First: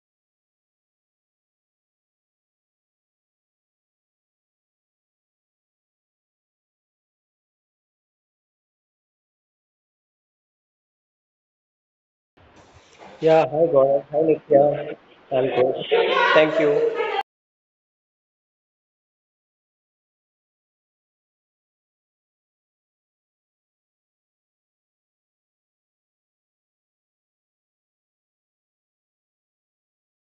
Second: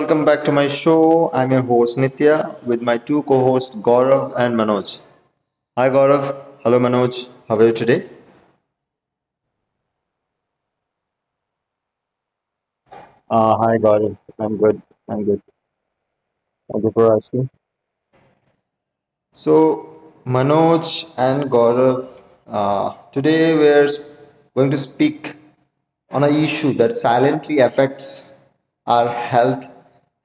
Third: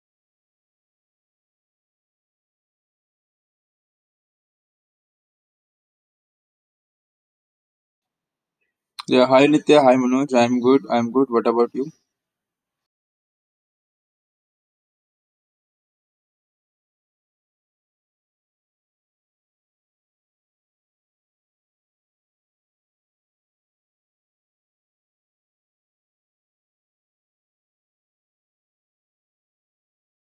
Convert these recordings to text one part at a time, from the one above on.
welcome back to my show. I'm your host Nitya with my two co-hosts Gaurav and Manoj. Hi Gaurav, hello Manoj, how are you today? Yeah, hi Nitya, hi Manoj. I'm good. What about you? Yeah, Uh, hi hi, Gaurav. Gaurav. Hi I'm good. Nitya. I'm good. I'm good. Thank Thank you you. for asking. So Manoj and Gaurav, today going to speak on an issue that silently affects our health,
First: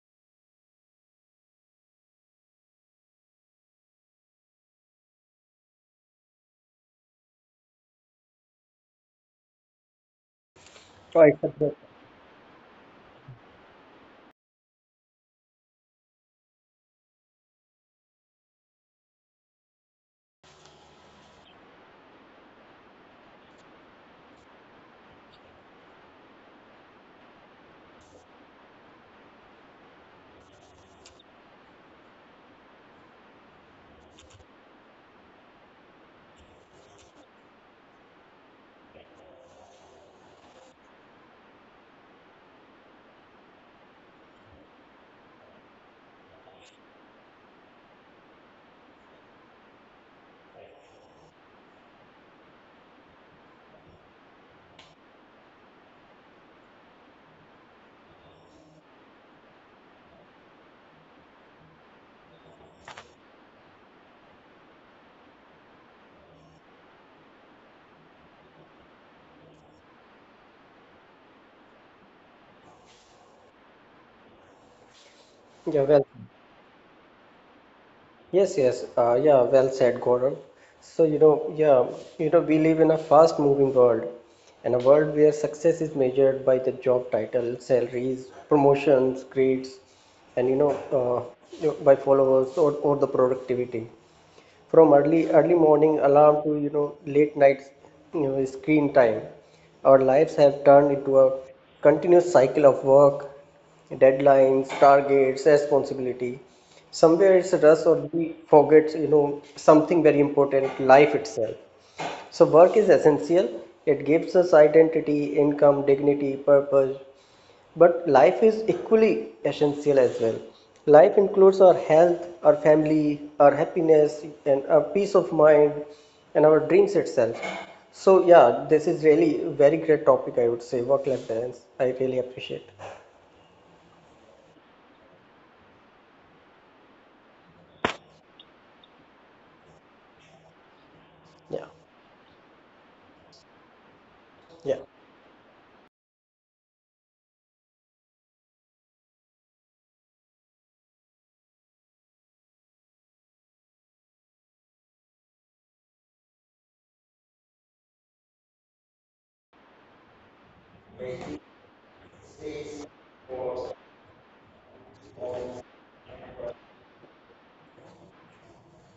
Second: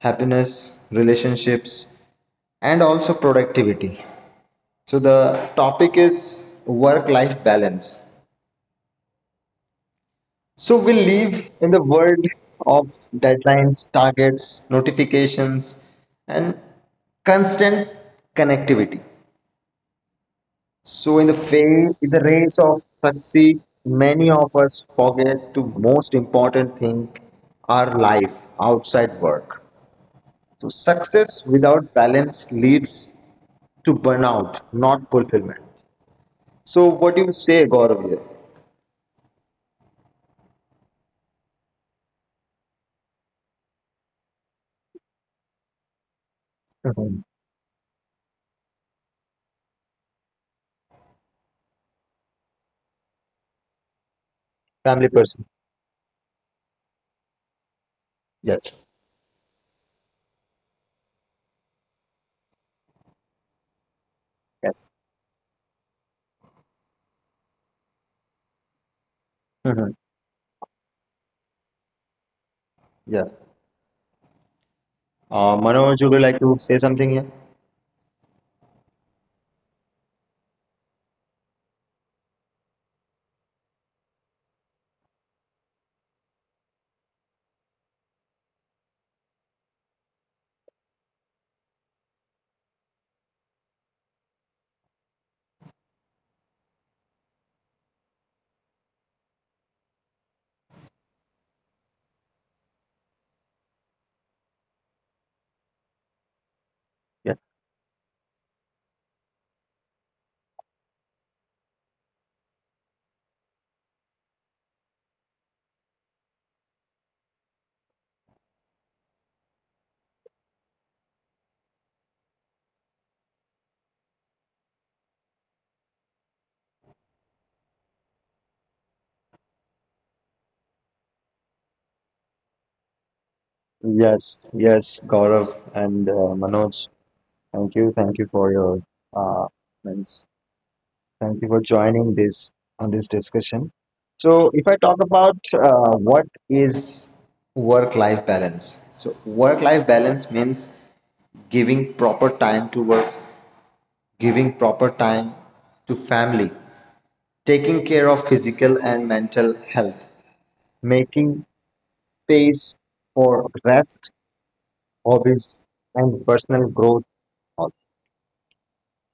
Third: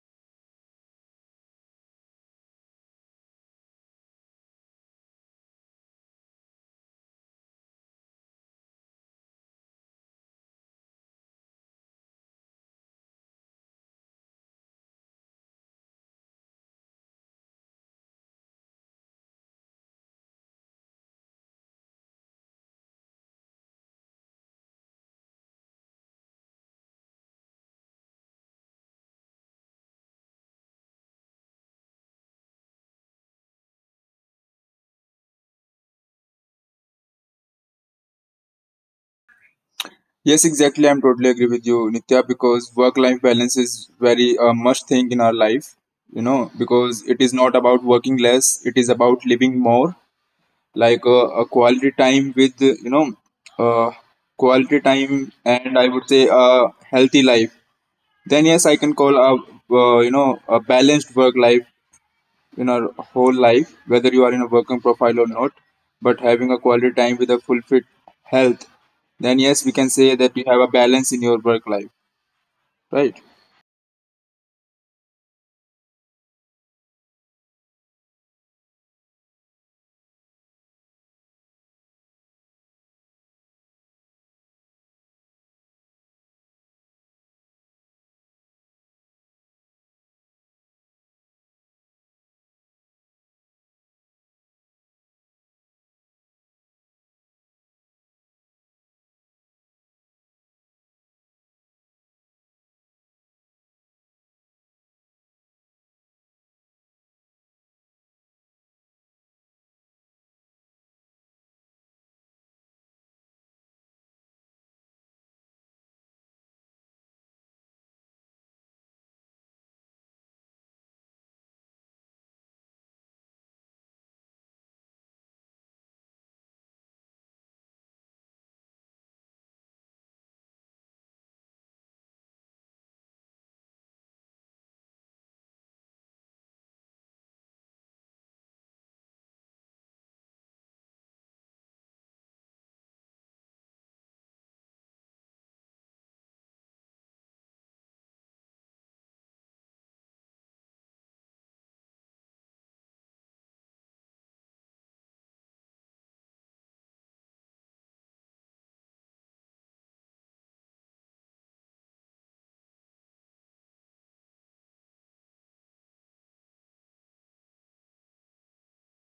happiness, relationships, and also productivity. So the topic is work-life balance. So we Oh, except that- live in the world of deadlines, targets, notifications, and constant connectivity. So in in the race of succeed, many of us forget to most important thing, our life outside work. So success without balance leads to burnout, not fulfillment. So what do you say, Gaurav? Here, Yes, exactly. I'm totally agree with you, Nitya, because work-life balance is very much thing in our life. You know, because it is not about working less; it is about living more, like a quality time with uh, quality family time, person. and I would say a healthy life. Then yes, I Yes. can call a you know a balanced work life in our whole life, whether you are in a working Yes. profile or not, but having a quality time with a full fit health, then yes, we can Hmm. say that you have a balance in your work life, right? Yeah. Uh, yeah, Manoj, well, would you like to say something here? yes, yes. Yeah, Well said, Gaurav. So, you know, yeah, we live in a fast-moving world and a world where success is measured by the job title, salaries, promotions, grades, and, you know, by followers or the productivity. From early morning alarm to late night screen time, our lives have turned into a continuous cycle of work, deadlines, targets, responsibility. Yes. Somewhere it's a rush or we forget, something very important, life itself. So work is essential. It gives us identity, income, dignity, purpose. But life is equally essential as well. Life includes our health, our family, our happiness, and our peace of mind, and our dreams itself. So yeah, this is really a very great topic. I would say work-life balance. I really appreciate. Yes. Yes, Gaurav and Manoj, thank you. Thank you for your uh, comments. Thank you for Yeah, joining this on this discussion. So, if I yeah. talk about what is work-life balance, so work-life balance means giving proper time to work, giving proper time to family, taking care of physical and mental health, making space for rest, hobbies, and personal growth. All.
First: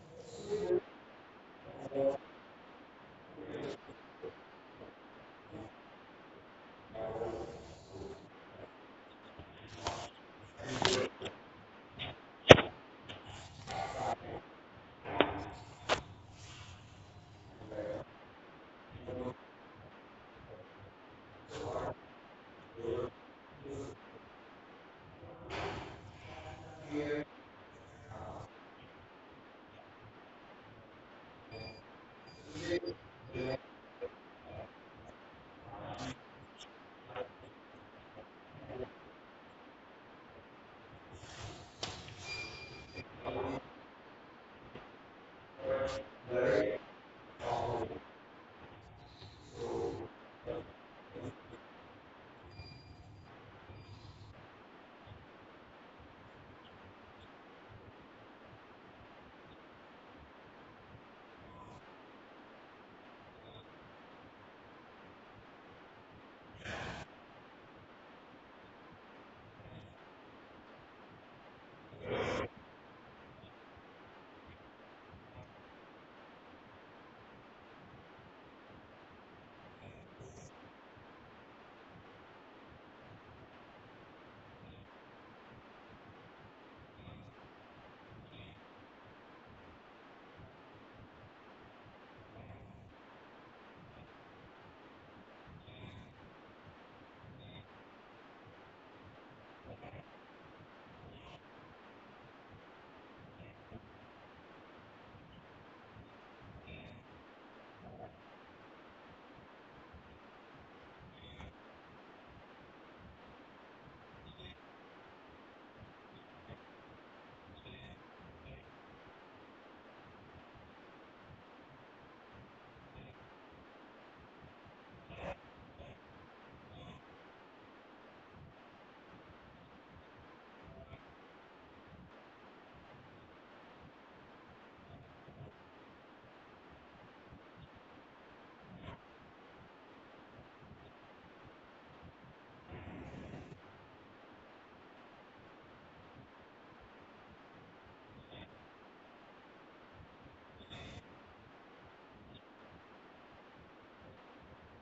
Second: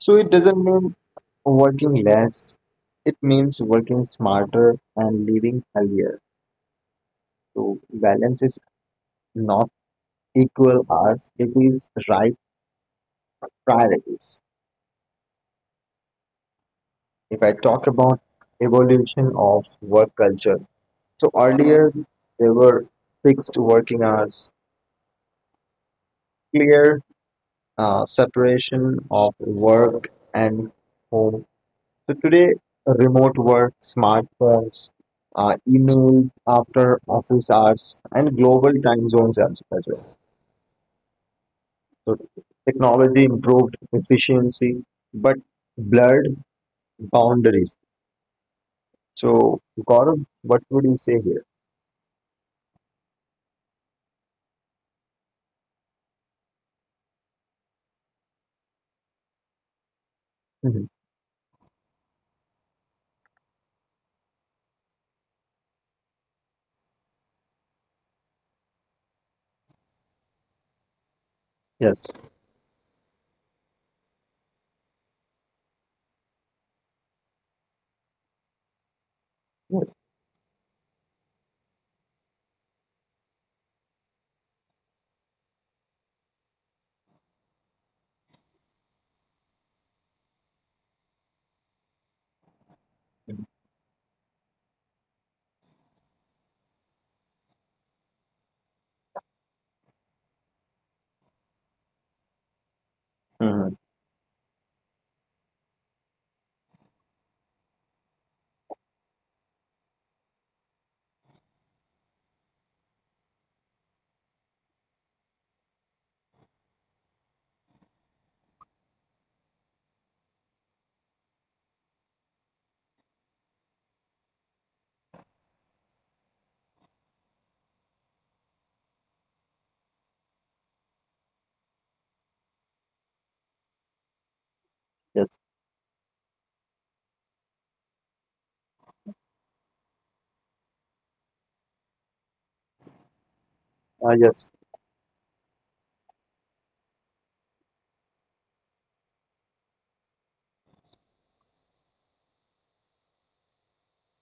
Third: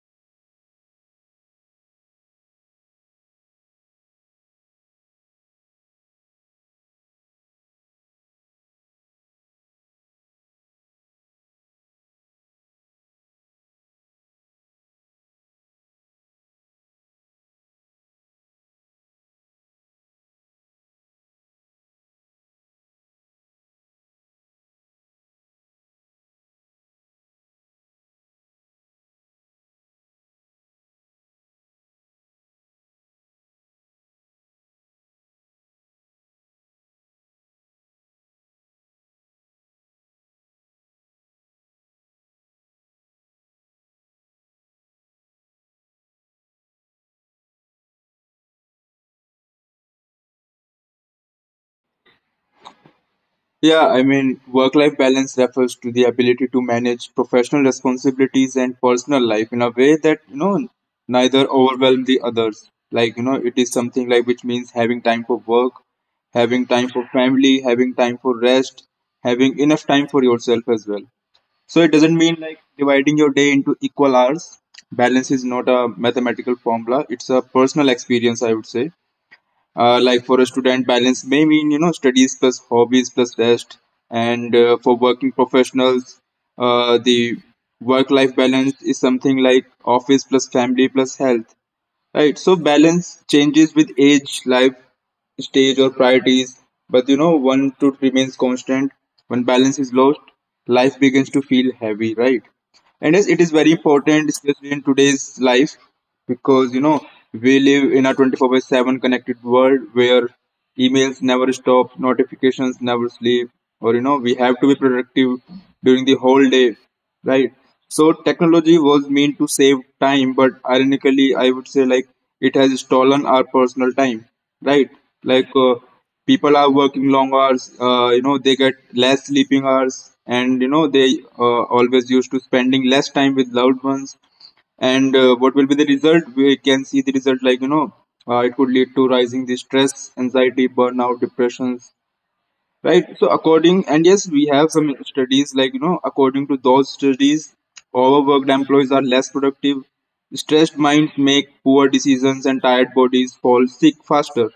So it doesn't mean working less, it means working smarter and living healthier. So balance is not equal hours, it is right priorities. If I talk about evolution of work culture, so earlier there were fixed working hours, clear separation of work and home. So today, remote work, smartphones, emails after office hours, and global time zones as well. So technology improved efficiency, but blurred boundaries. So Gaurav, what would you say here? Yeah, I mean, work life balance refers to the ability to manage professional responsibilities and personal life in a way that, you know, Mhm. neither overwhelm the others. Like, you know, it is something like which means having time for work, having time for family, having time for rest, having enough time for yourself as well. So it doesn't Yes. mean like dividing your day into equal hours. Balance is not a mathematical formula. It's a personal experience, I would say. Yes. Like for a student, balance may mean you know studies plus hobbies plus rest, and for working professionals, the work-life balance is something like office plus family plus health. Right. So balance changes with age, life stage, or priorities, but you know, one truth remains constant. When balance is lost, life begins to feel heavy, right? And yes, it is very Mhm. important, especially in today's life, because you know we live in a 24 by 7 connected world where emails never stop, notifications never sleep, or you know we have to be productive during the whole day, right? So technology was meant to save time, but ironically I would say like it has stolen our personal time, right? Like people are working long hours, you know they get less sleeping hours, and you know they always used to spending less time with loved ones. And what Yes. will be the result? We can see the result like you know it could lead to rising the stress, anxiety, burnout, depressions, right? So according, and yes, Uh, we have yes. some studies like you know, according to those studies, overworked employees are less productive, stressed minds make poor decisions, and tired bodies fall sick faster.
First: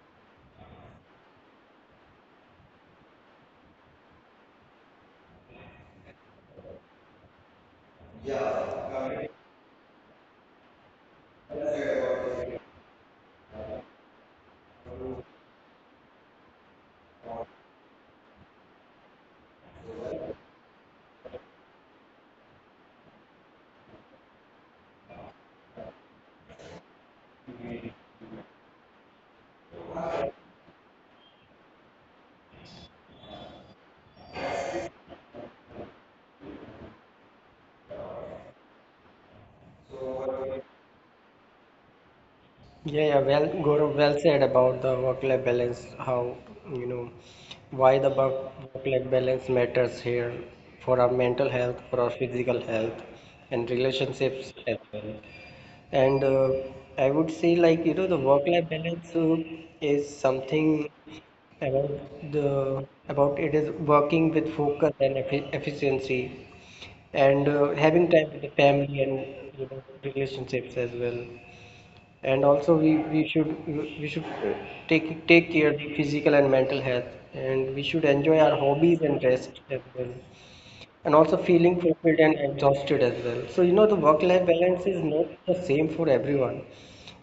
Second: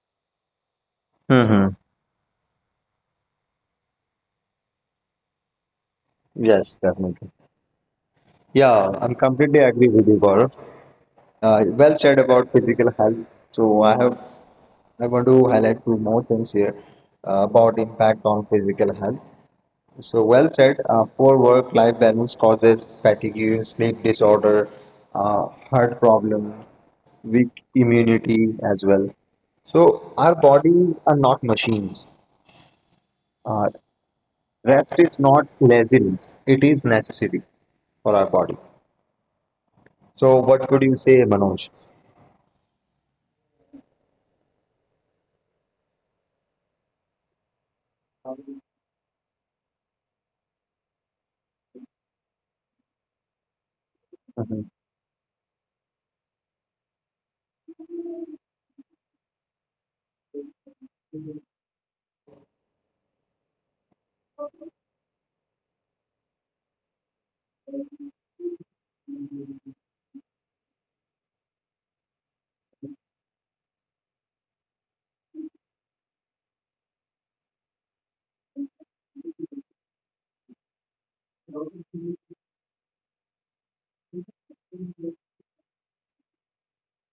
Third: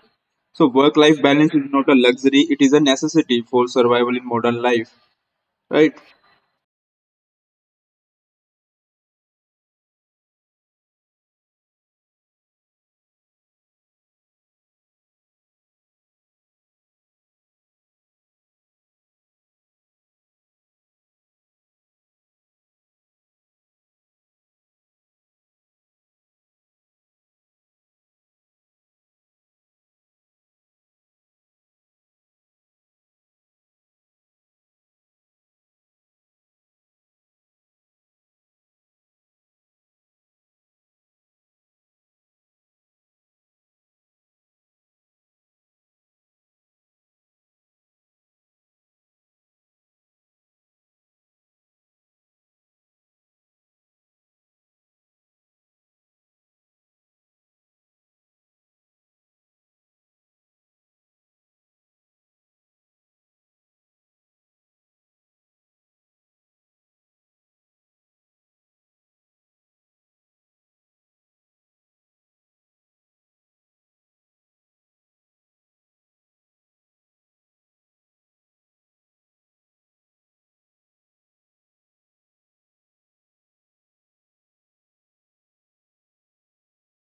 So work life balance is Hmm. not a luxury, it is a necessity for survival in modern life, right? Yes, definitely. Yeah, I'm completely agree with you, Gaurav. Well said about physical health. So I have I want to highlight two more things here about impact on physical health. So well said. Poor work-life balance causes fatigue, sleep disorder, heart problem, weak immunity as well. So our bodies are not machines. Uh, Rest is not laziness; it is necessary for our body. So what would you say, Manoj? Yeah, well, Gaurav, well said about the work-life balance, how, you know, why the work-life balance matters here for our mental health, for our physical health, and relationships as well. And I would say, the work-life balance is something about about it. Is working with focus and efficiency, and having time with the family and, relationships as well. And also we should take care of the physical and mental health, and we should enjoy our hobbies and rest as well, and also feeling fulfilled and exhausted as well. So the work life balance is not the same for everyone.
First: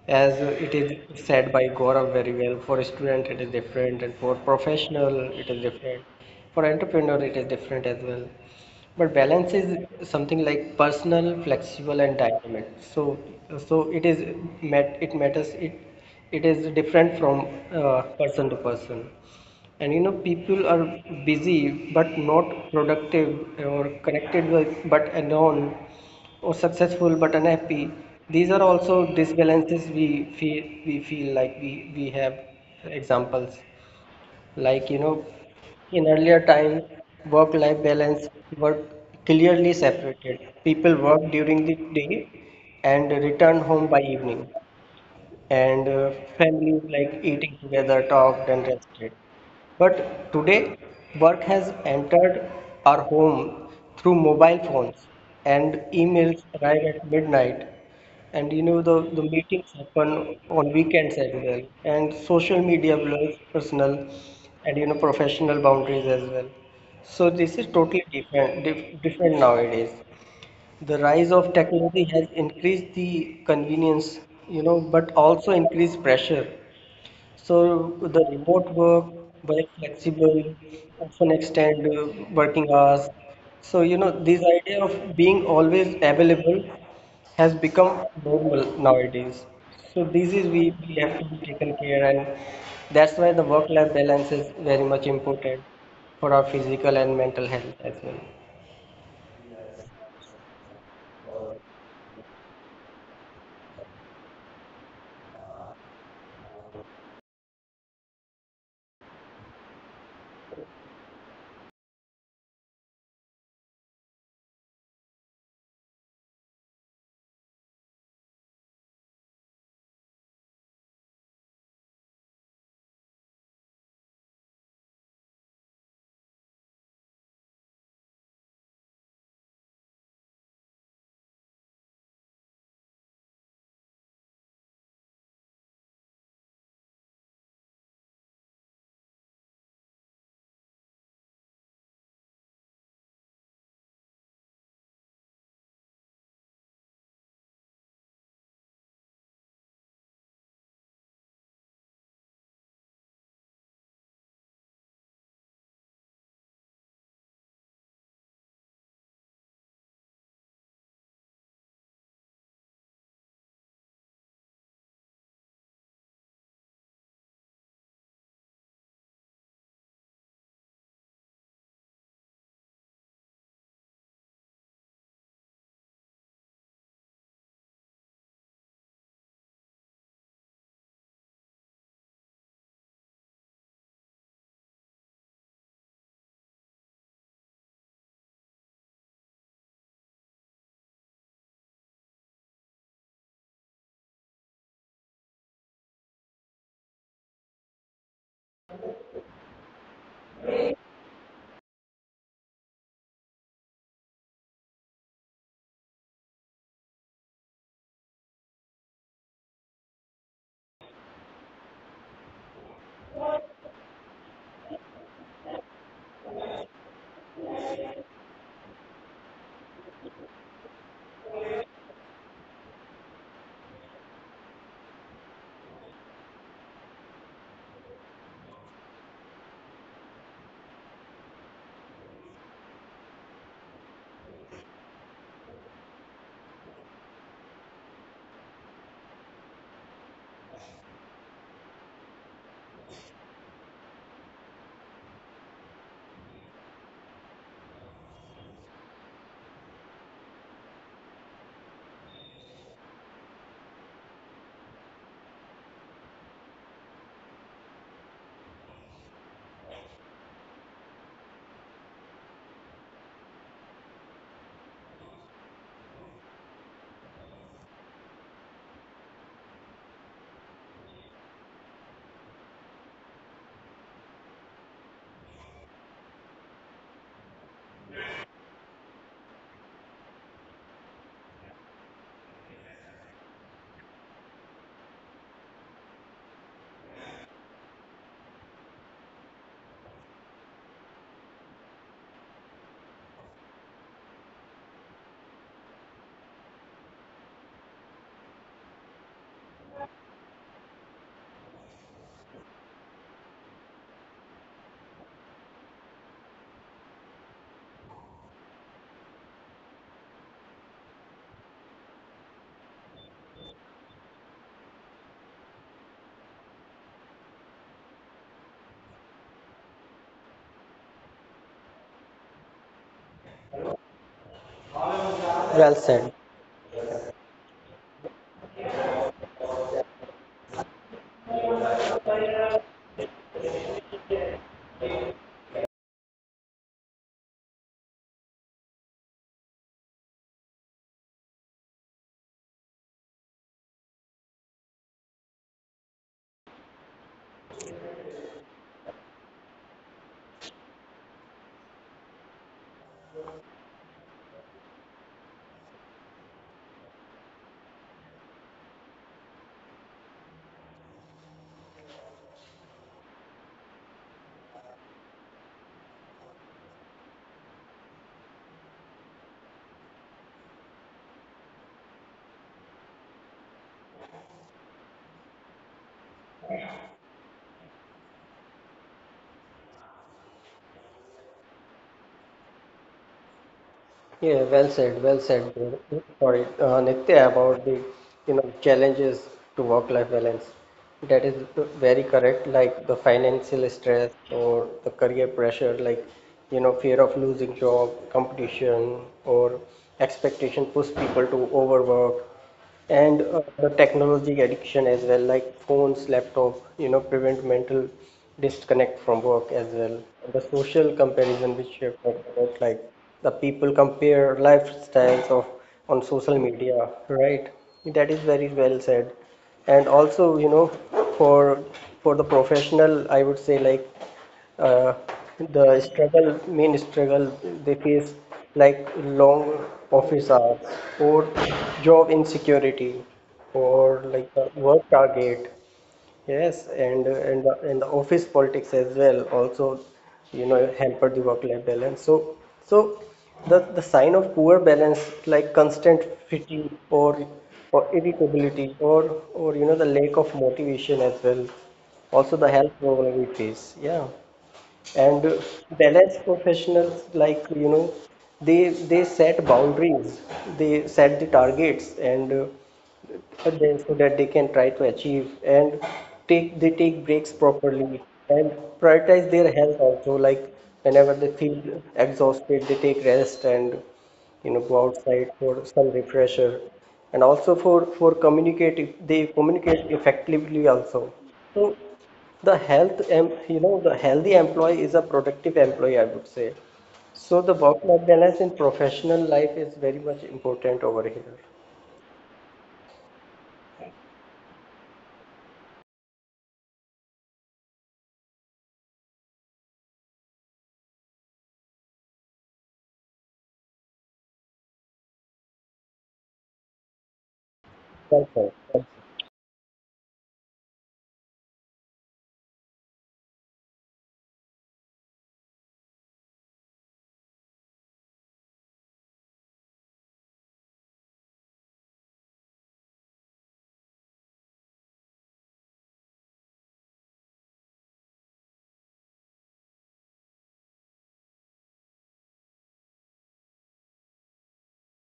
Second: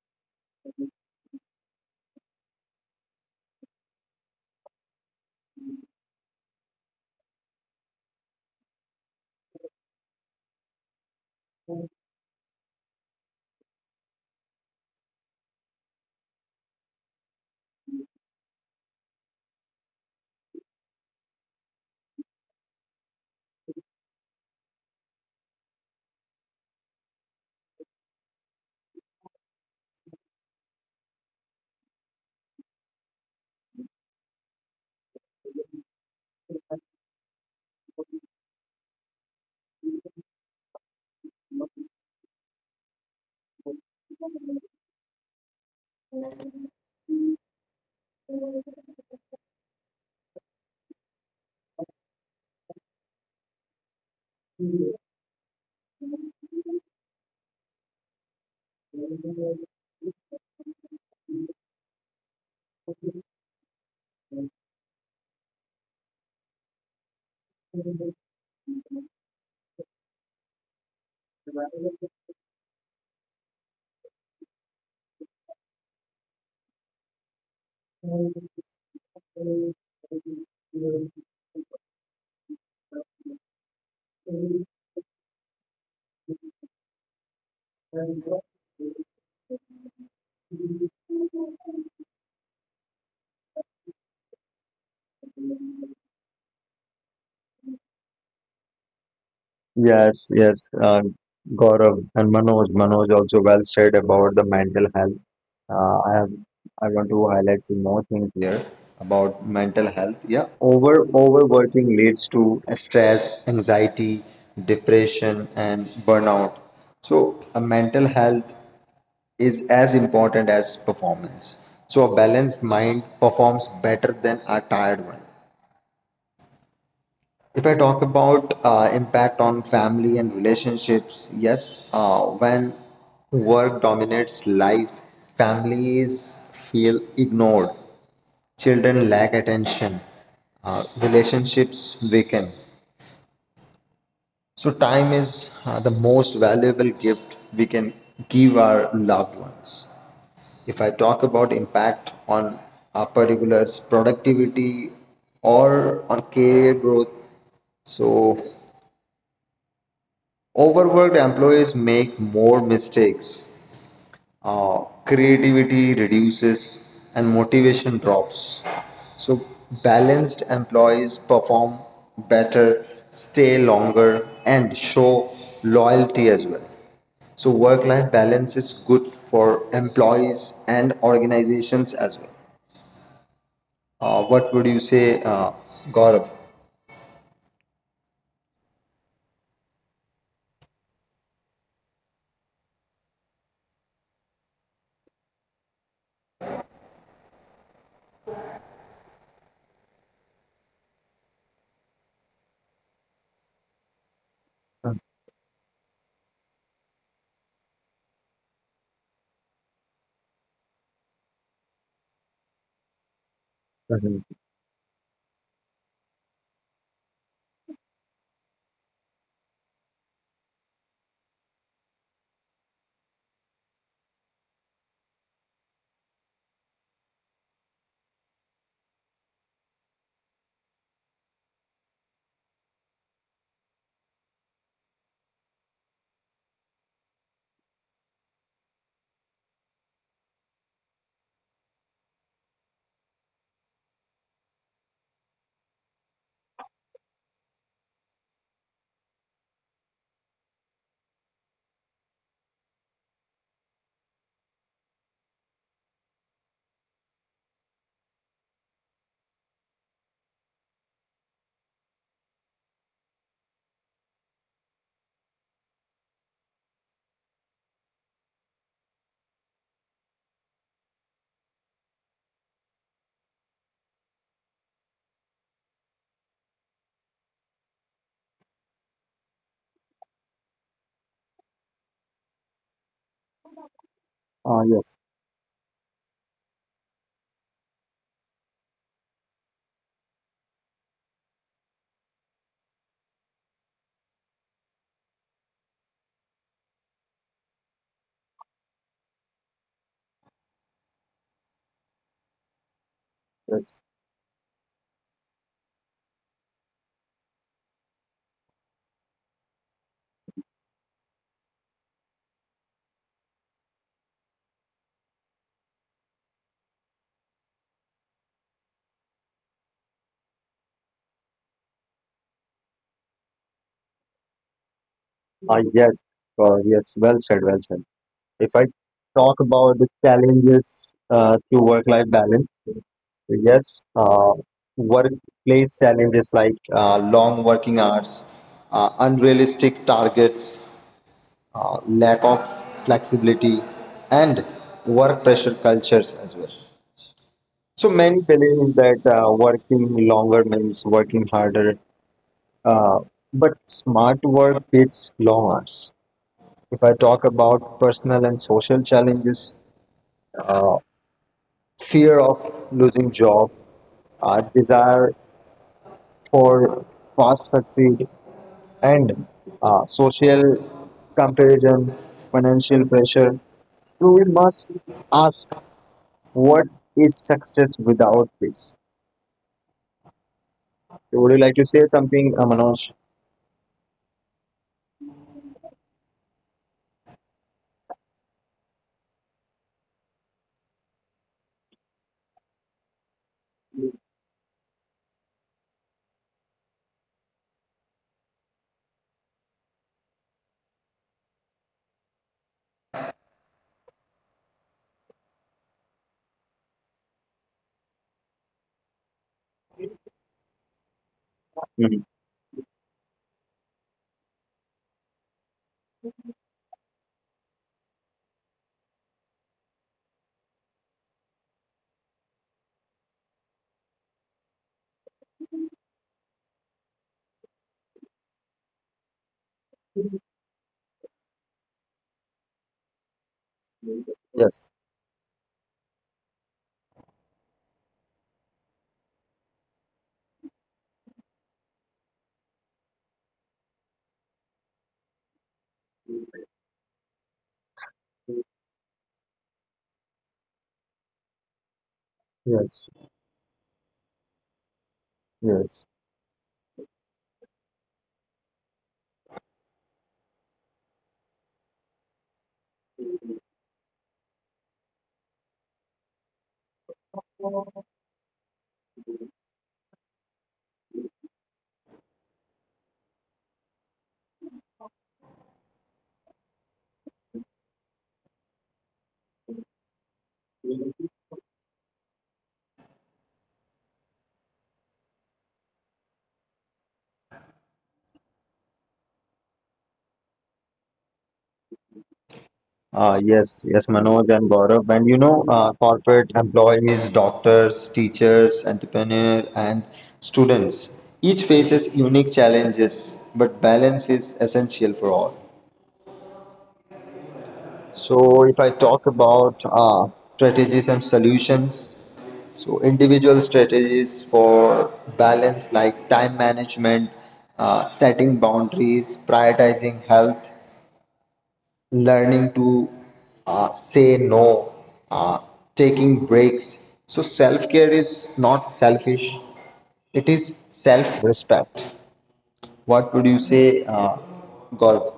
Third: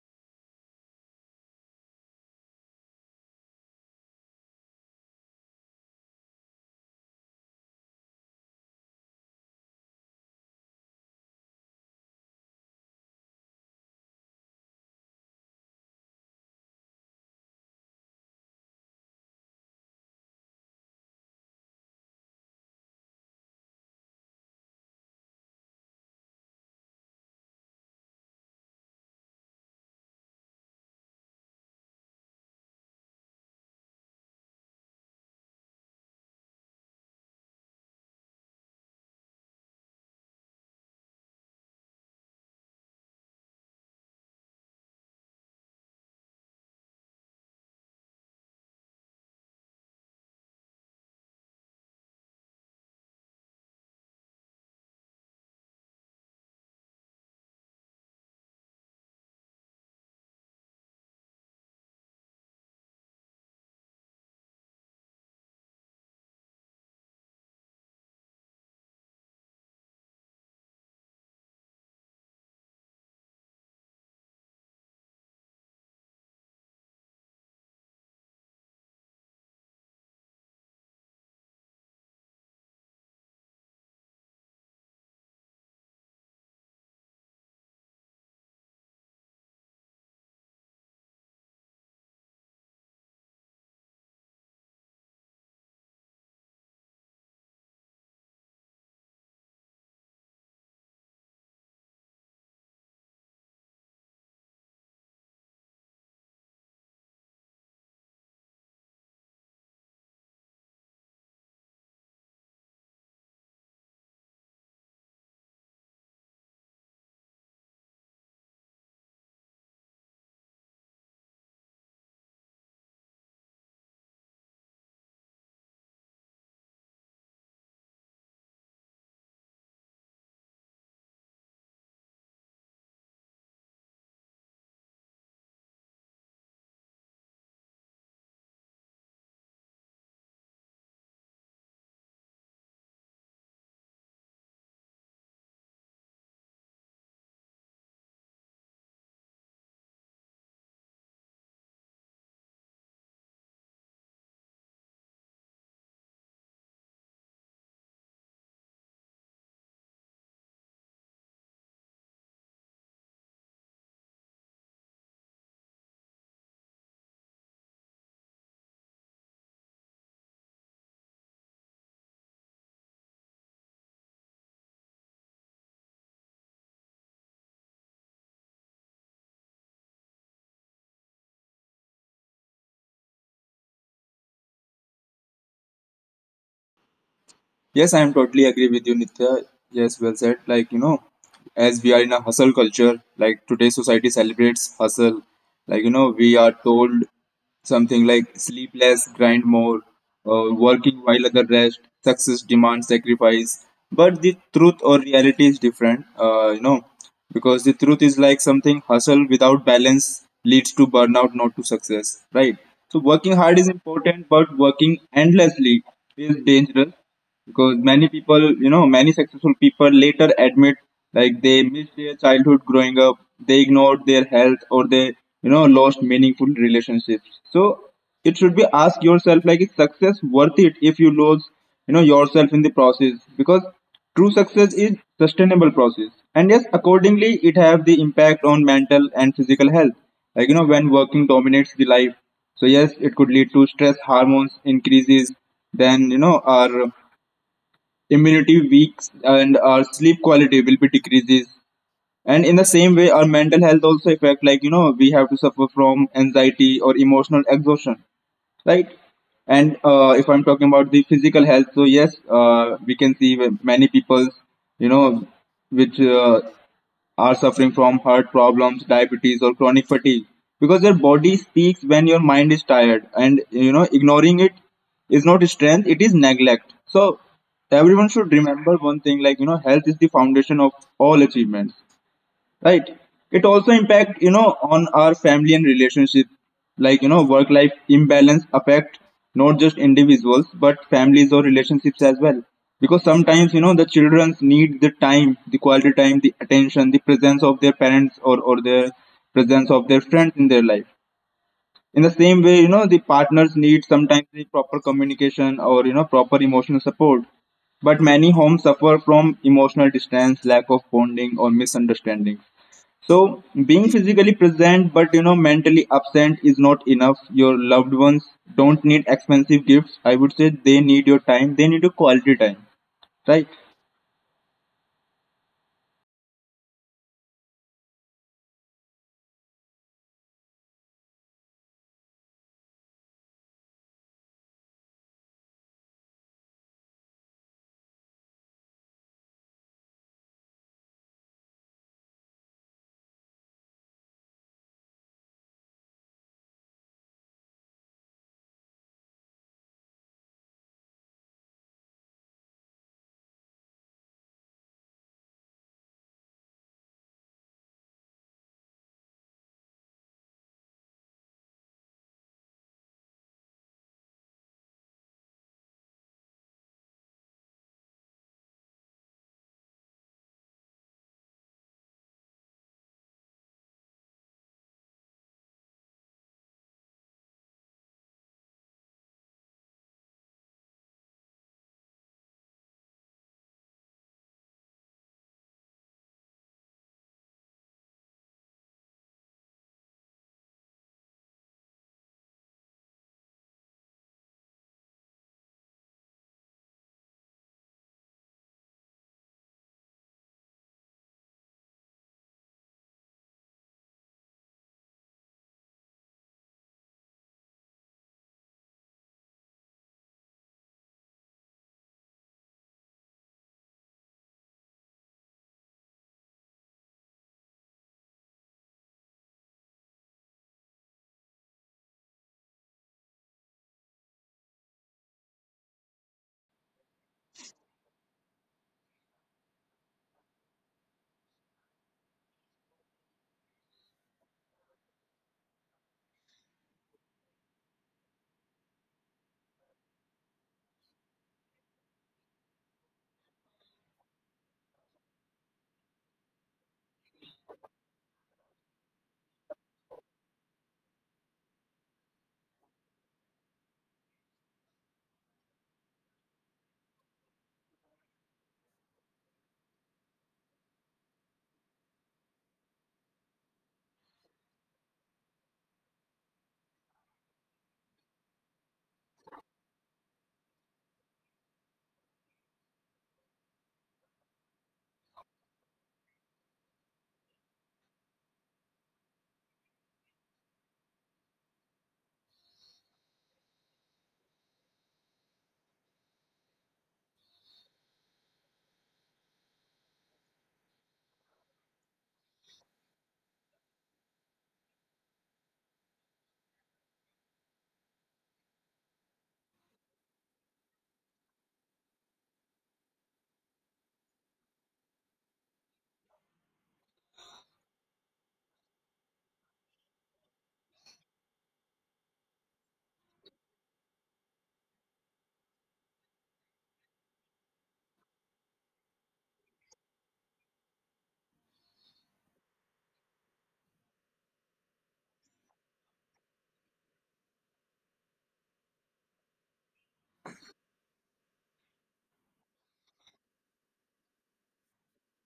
As it is said by Gaurav very well, for a student it is different and for professional it is different, for entrepreneur it is different as well. But balance is something like personal, flexible and dynamic. So so it is, mat it matters. It it is different from person to person. And people are busy but not productive, or connected with but alone, or successful but unhappy. These are also disbalances we feel. We have examples. like, you know, in earlier times, work-life balance were clearly separated. People worked during the day and returned home by evening, and families like eating together, talked and rested. But today, work has entered our home through mobile phones, and emails arrive at midnight. And you know, the meetings happen on weekends as well. And social media blurs personal and, professional boundaries as well. So this is totally different, different nowadays. The rise of technology has increased the convenience, but also increased pressure. So the remote work, very flexible, often extend working hours. So this idea of being always available has become normal nowadays. So this is, we have to be taken care, and that's why the work-life balance is very much important for our physical and mental health as well. Yes, yes, Gaurav and Manoj. Manoj also well said about the mental health. Uh, I have, I want to highlight some more things here about mental health. Yeah, overworking leads to stress, anxiety, depression, and burnout. So, a mental health is as important as performance. So, a balanced mind performs better than a tired one. If I talk about impact on family and relationships, yes, when work dominates life, families feel ignored, children lack attention, relationships weaken. So, time is the most valuable gift we can give our loved ones. If I talk about impact on a particular productivity or on career growth, so overworked employees make more mistakes, uh, creativity reduces, and motivation drops. So, balanced employees perform better, stay longer, and show loyalty as well. So, work life balance is good for employees and organizations as well. What would you say, uh, Gaurav? Yes, I am totally agree with you, Nitya. Yes, well said. Like, you know, as we are in a hustle culture, like today's society celebrates hustle. Like, you know, we are told something like sleep less, grind more, working while other rest, success demands sacrifice. But the truth or reality is different, you know, because the truth is like something hustle without balance leads to burnout, not to success, right? So working hard is important, Mhm. but working endlessly is dangerous, because many people you know, many successful people later admit like they missed their childhood growing up, they ignored their health, or they you know lost meaningful relationships. So it should be ask yourself like, is success worth it if you lose you know yourself in the process? Because true success is sustainable process. And yes, accordingly it have the impact on mental and physical health, like you know when working dominates the life, so yes it could lead to stress hormones increases, then you know our immunity weaks and our sleep quality will be decreases. And in the same way our mental health also affect, like you know we have to suffer from anxiety or emotional exhaustion, right? And if I'm talking about the physical health, so yes, we can see where many people you know which are suffering from heart problems, diabetes, or chronic fatigue, because your body speaks when your mind is tired, and you know, ignoring it is not strength, it is neglect. So, everyone should remember one thing like, you know, health is the foundation of all achievements, right? It also impact you know Uh, on our yes, family and relationship, like you know work life imbalance affect not just individuals but families or relationships as well, because sometimes you know the children need the time, the quality time, the attention, the presence of their parents or their presence of their friends in their life. In the same way, you know, the partners need yes. sometimes the proper communication or you know proper emotional support, but many homes suffer from emotional distance, lack of bonding, or misunderstanding. So being physically present but you know mentally absent is not enough. Your loved ones don't need expensive gifts. I would say they need your time. They need your quality time, right? Ah, yes, Well uh, said. yes, well said, well said. If I talk about the challenges to work-life balance, yes, workplace challenges like long working hours, unrealistic targets, lack of flexibility, and work pressure cultures as well. So many believe that working longer means working harder, but smart work beats long hours. If I talk about personal and social challenges, fear of losing job, desire for fast succeed, and social comparison, financial pressure. So we must ask what is success without this. So would you like to say something, Manoj? Yeah, well said, well said. Dev. Sorry, Nitya, about the challenges to work-life balance. That is very correct. Like the financial stress or the career pressure, like fear of losing job, competition, or expectation push people to overwork. And the technology addiction as well, like phones, laptop, prevent mental disconnect from work as well. The social comparison which you Mhm. have talked about, like the people compare lifestyles of on social media, right? That is very well said. And also, you know for for the professional I would say, like uh, main struggle they face, like long office hours, or job insecurity, or like the work Yes. target. Yes, and the office politics as well also, hamper the work-life balance. So the sign of poor balance, like constant fatigue, or irritability, or the lack of motivation as well. Also the health problem Yes. we face. Yeah. And balance Yes. professionals, like, they, set boundaries, they set the targets, and but then so that they can try to achieve, and take they take breaks properly, and prioritize their health also, like whenever they feel exhausted they take rest, and go outside for some refresher. And also for communicate they communicate effectively also. So the healthy employee is a productive employee, I would say. So the work life balance in professional life is very much important over here. Yes, yes, Manoj and Gaurav. And you know, corporate employees, doctors, teachers, entrepreneurs, and students each faces unique challenges, but balance is essential for all. That's So, all. if I talk about strategies and solutions, so individual strategies for balance like time management, setting boundaries, prioritizing health, learning to say no, uh, taking breaks. So, self care is not selfish, it is self respect. What would you say, Gaurav?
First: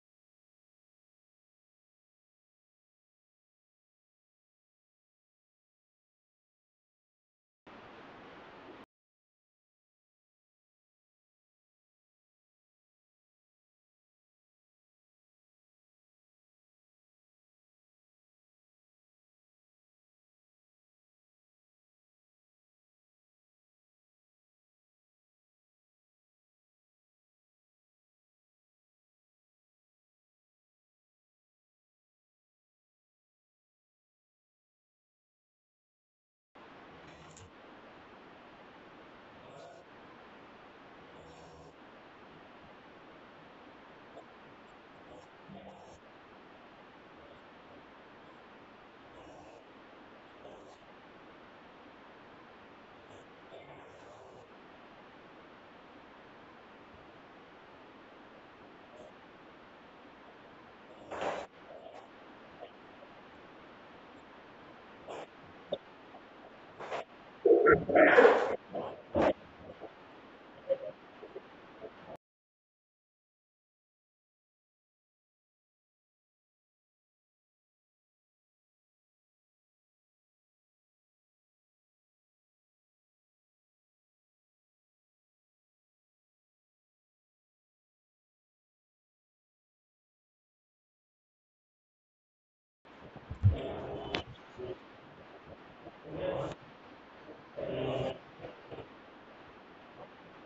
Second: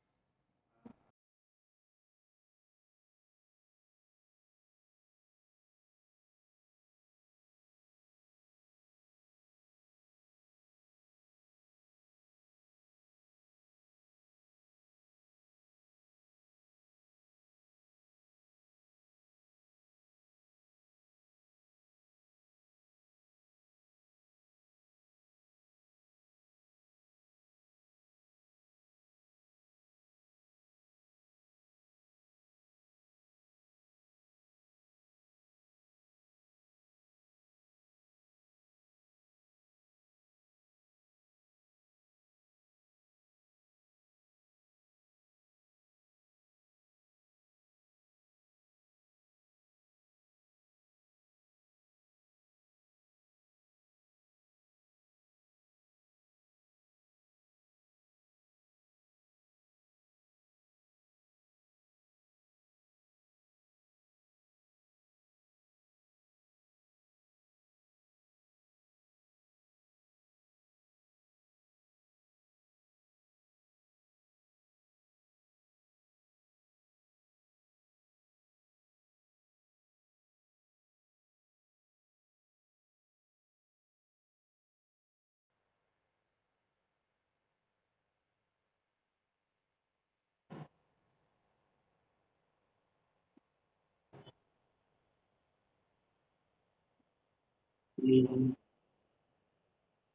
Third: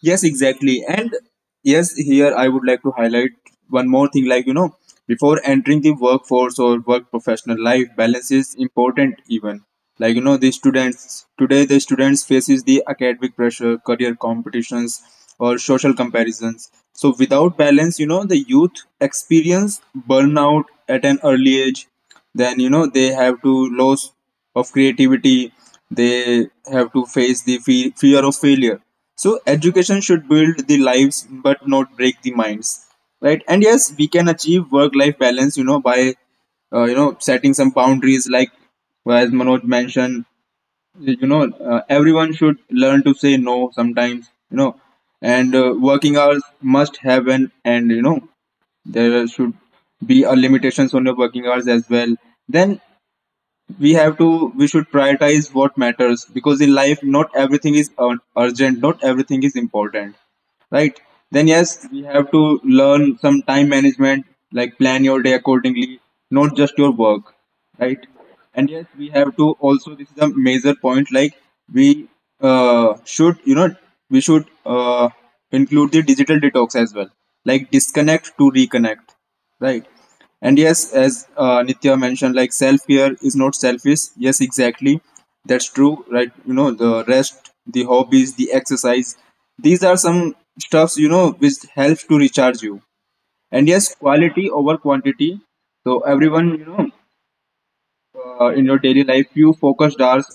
Yes, exactly. And yes, here I would like to highlight one more thing like, you know, before entering the workforce or work professional life, balance is important even. Like, you know, the students today the students faces the academic pressure, career competitions, or social comparisons. So without balance, you know, the youth experience burnout at an early age. Then, you know, they have to lose of creativity, they have to face the fear of failure. So education should build the lives but not break the minds, right? And yes, we can achieve work life balance you know by you know setting some boundaries, like as Manoj mentioned, you know, everyone should learn to say no sometimes, you know, and working hours must have an end, you know. There should be a limitations on your working hours as well. Then we have to we should prioritize what matters, because in life not everything is urgent, not everything is important, right? Then yes, we have to learn some time management, like plan your day accordingly, not just your work, right? And yes, we have to also, this is a major point, like we uh, should you know we should include the digital detox as well, like disconnect to reconnect, right? And yes, as Nitya mentioned, like self care is not selfish, yes exactly, that's true, right? You know the rest, the hobbies, the exercise, these are some stuffs you know which helps to recharge you. And yes, quality over quantity. So everyone you know in your daily life few focused hours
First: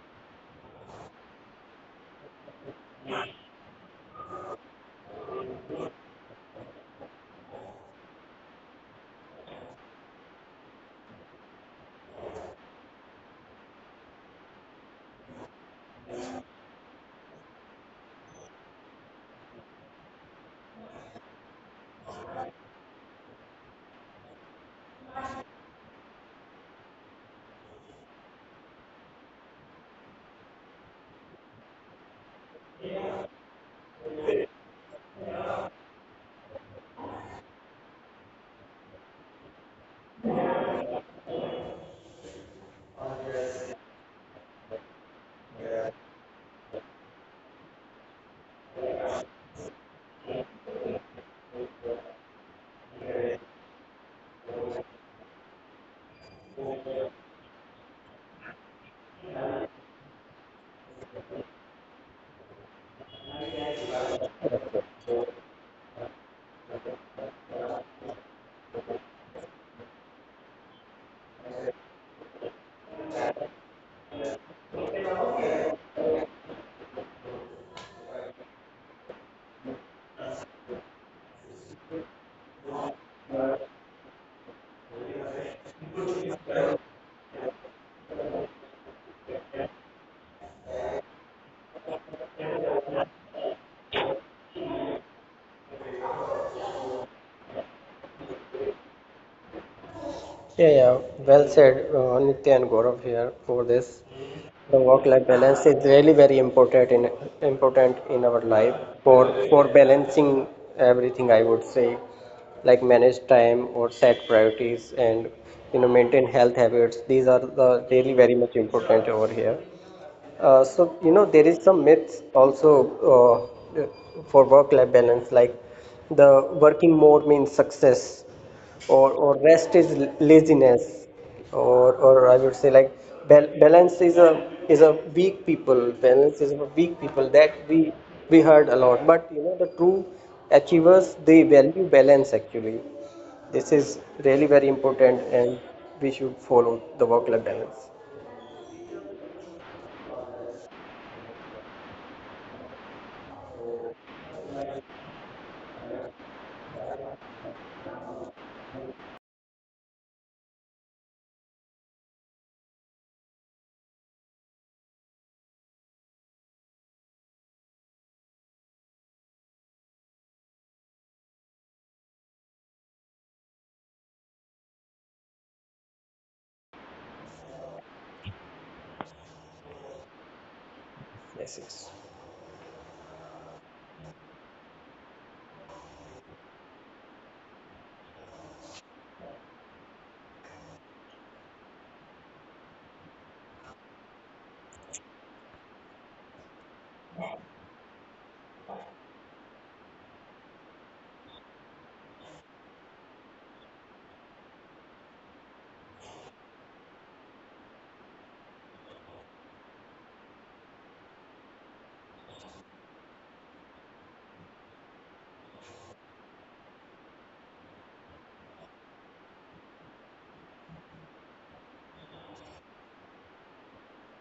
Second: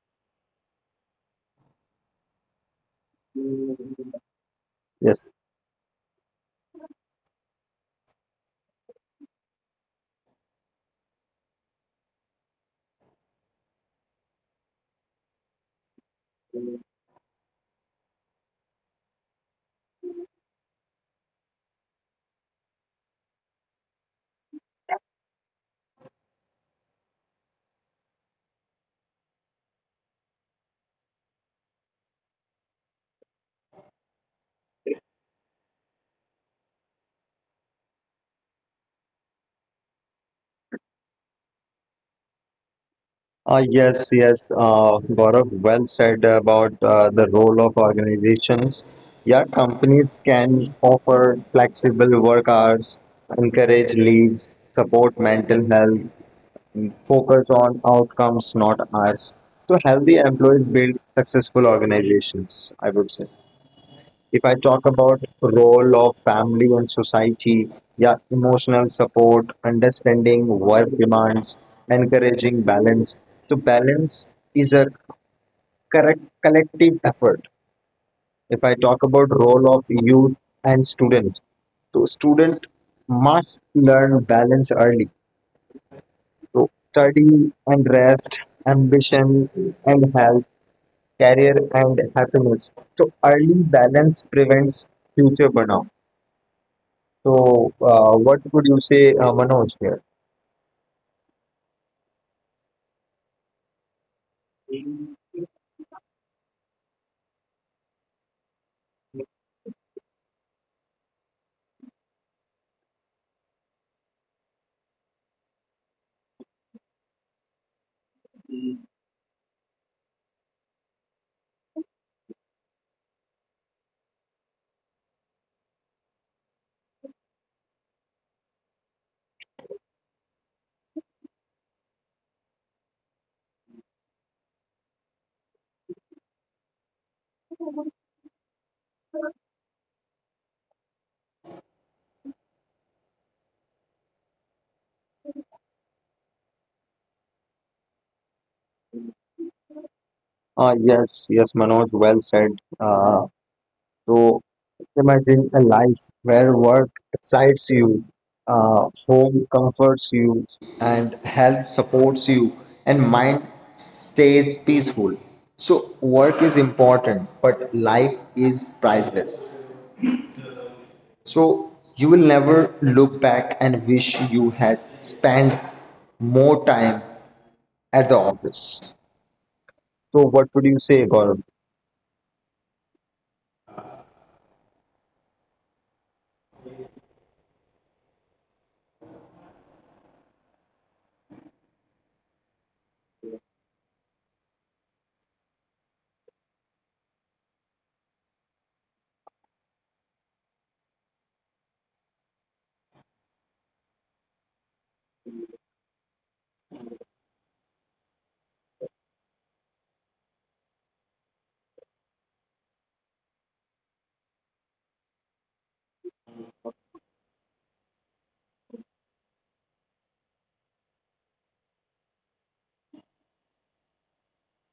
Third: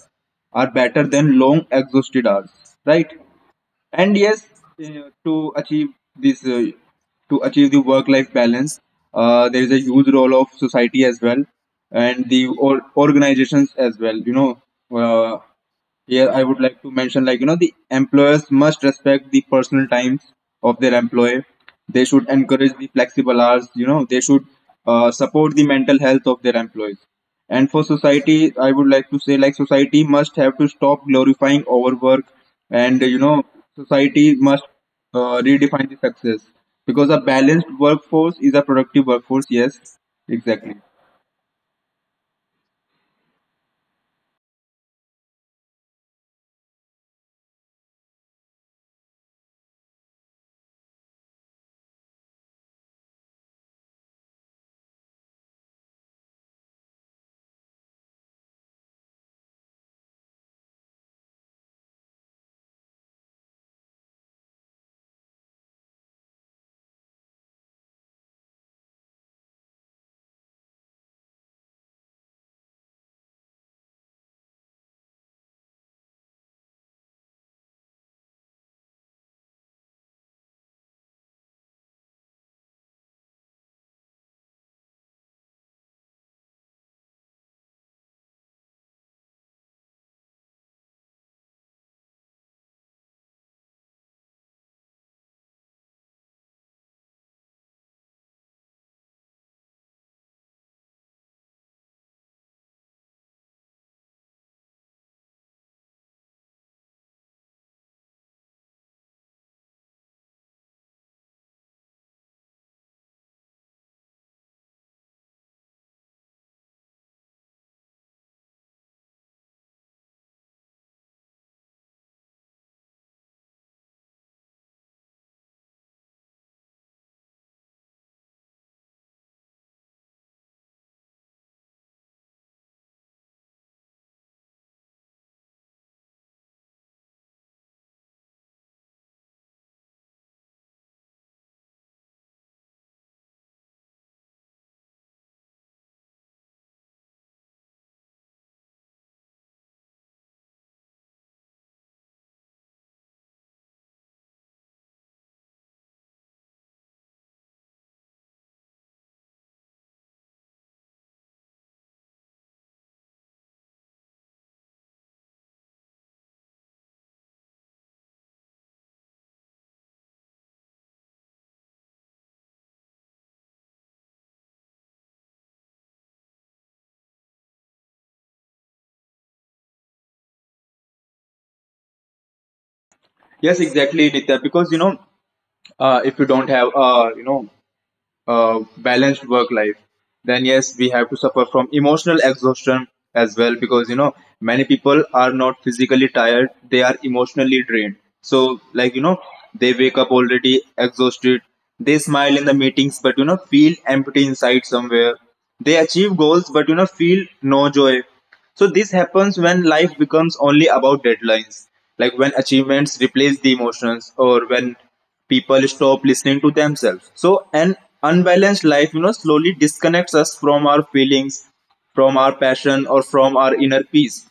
are better than long exhausted hours, right? And yes, uh, Yes. to achieve this uh, to achieve the work life balance, there is a huge role of society as well, and the organizations as well, you know. uh, Here, I would like to mention, like, you know, the employers must respect the personal times of their employee. They should encourage the flexible hours, you know, they should support the mental health of their employees. And for society, I would like to say, like, society must have to stop glorifying overwork, and, you know, society must redefine the success, because a balanced workforce is a productive workforce. Yes, exactly. Yes, yes, Gaurav, well said about the role of organizations. Yeah, companies can offer flexible work hours, encourage leaves, support mental health, focus on outcomes, not hours. So healthy employees build successful organizations, I would say. If I talk about role of family and society, yeah, emotional support, understanding work demands, encouraging balance. So balance is a correct collective effort. If I talk about role of youth and students, so student must learn balance early study and rest, ambition and health, career and happiness. So early balance prevents future burnout. So what would you say, Manoj here? Yeah, yeah, well said, Nitya and Gaurav here for this. The work-life balance is really very important in important in our life for balancing everything. I would say, like manage time or set priorities, and maintain health habits. These are the really very much important over here. So there is some myths also uh, for work-life balance, like the working more means success, or rest is laziness, or I would say like balance is a weak people. Balance is for weak people, that we heard a lot. But the true achievers, they value balance actually. This is really very important, and we should follow the work-life balance Yes, yes, Manoj, well said. Uh, So imagine a life where work excites you, home comforts you, and health supports you, and mind stays peaceful. So work is important, but life is priceless. So you will never look back and wish you had spent more time at the office. So what would you say, Gaurav? message. Yes, exactly, Nitya. Because, you know, if you don't have, you know, balanced work life, then yes we have to suffer from emotional exhaustion as well, because you know many people are not physically tired, they are emotionally drained. So like you know they wake up already exhausted, they smile in the meetings but you know feel empty inside somewhere, they achieve goals but you know feel no joy. So this happens when life becomes only about deadlines, like when achievements replace the emotions, or when people stop listening to themselves. So an unbalanced life, you know, slowly disconnects us from our feelings, from our passion, or from our inner peace.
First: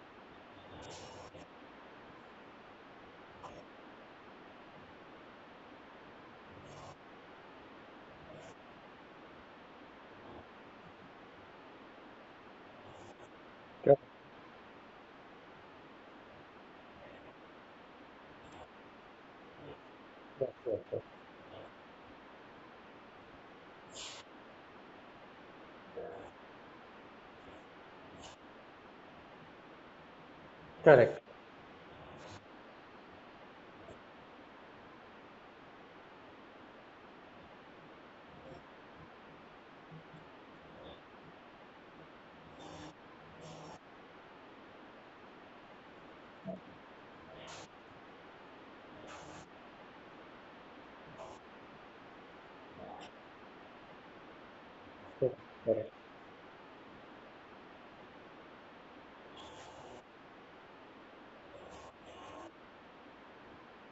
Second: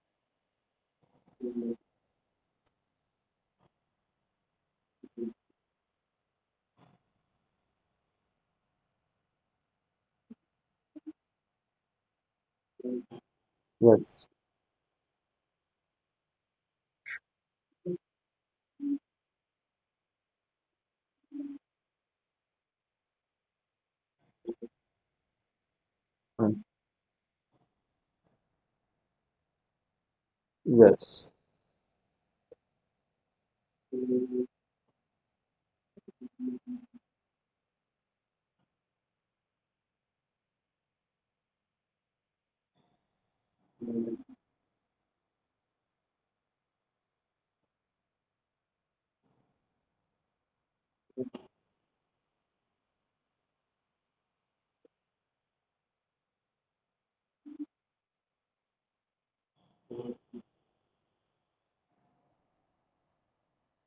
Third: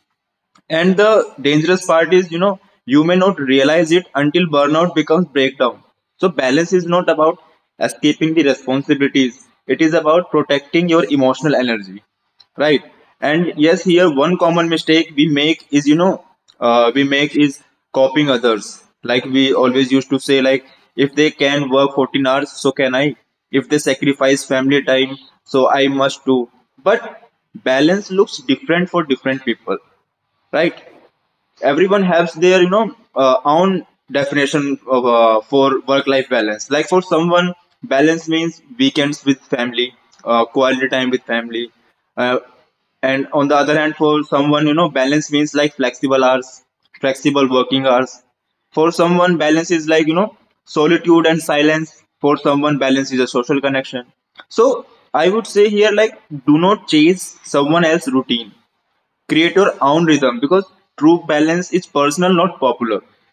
And the dangerous part is, you know, you may not realize it until burnout becomes breakdown. So balance is not about escaping the responsibilities. It is about protecting your emotional energy, right? And yes, here Yes. one common mistake we make is, you know, we make is copying others. Like we always used to say, like if they can work 14 hours, so can I. If they sacrifice family time, so I must too. Mm. But balance looks different for different people, right? Correct. Yes. Everyone has their you know own definition of, for work life balance, like for someone balance means weekends with family, quality time with family, uh, and on the other hand for someone you know balance means like flexible hours, flexible working hours, for someone balance is like you know solitude and silence, for someone balance is a social connection. So I would say here, Correct, like, do not chase someone else's routine, create your own rhythm, because true balance is personal, not popular.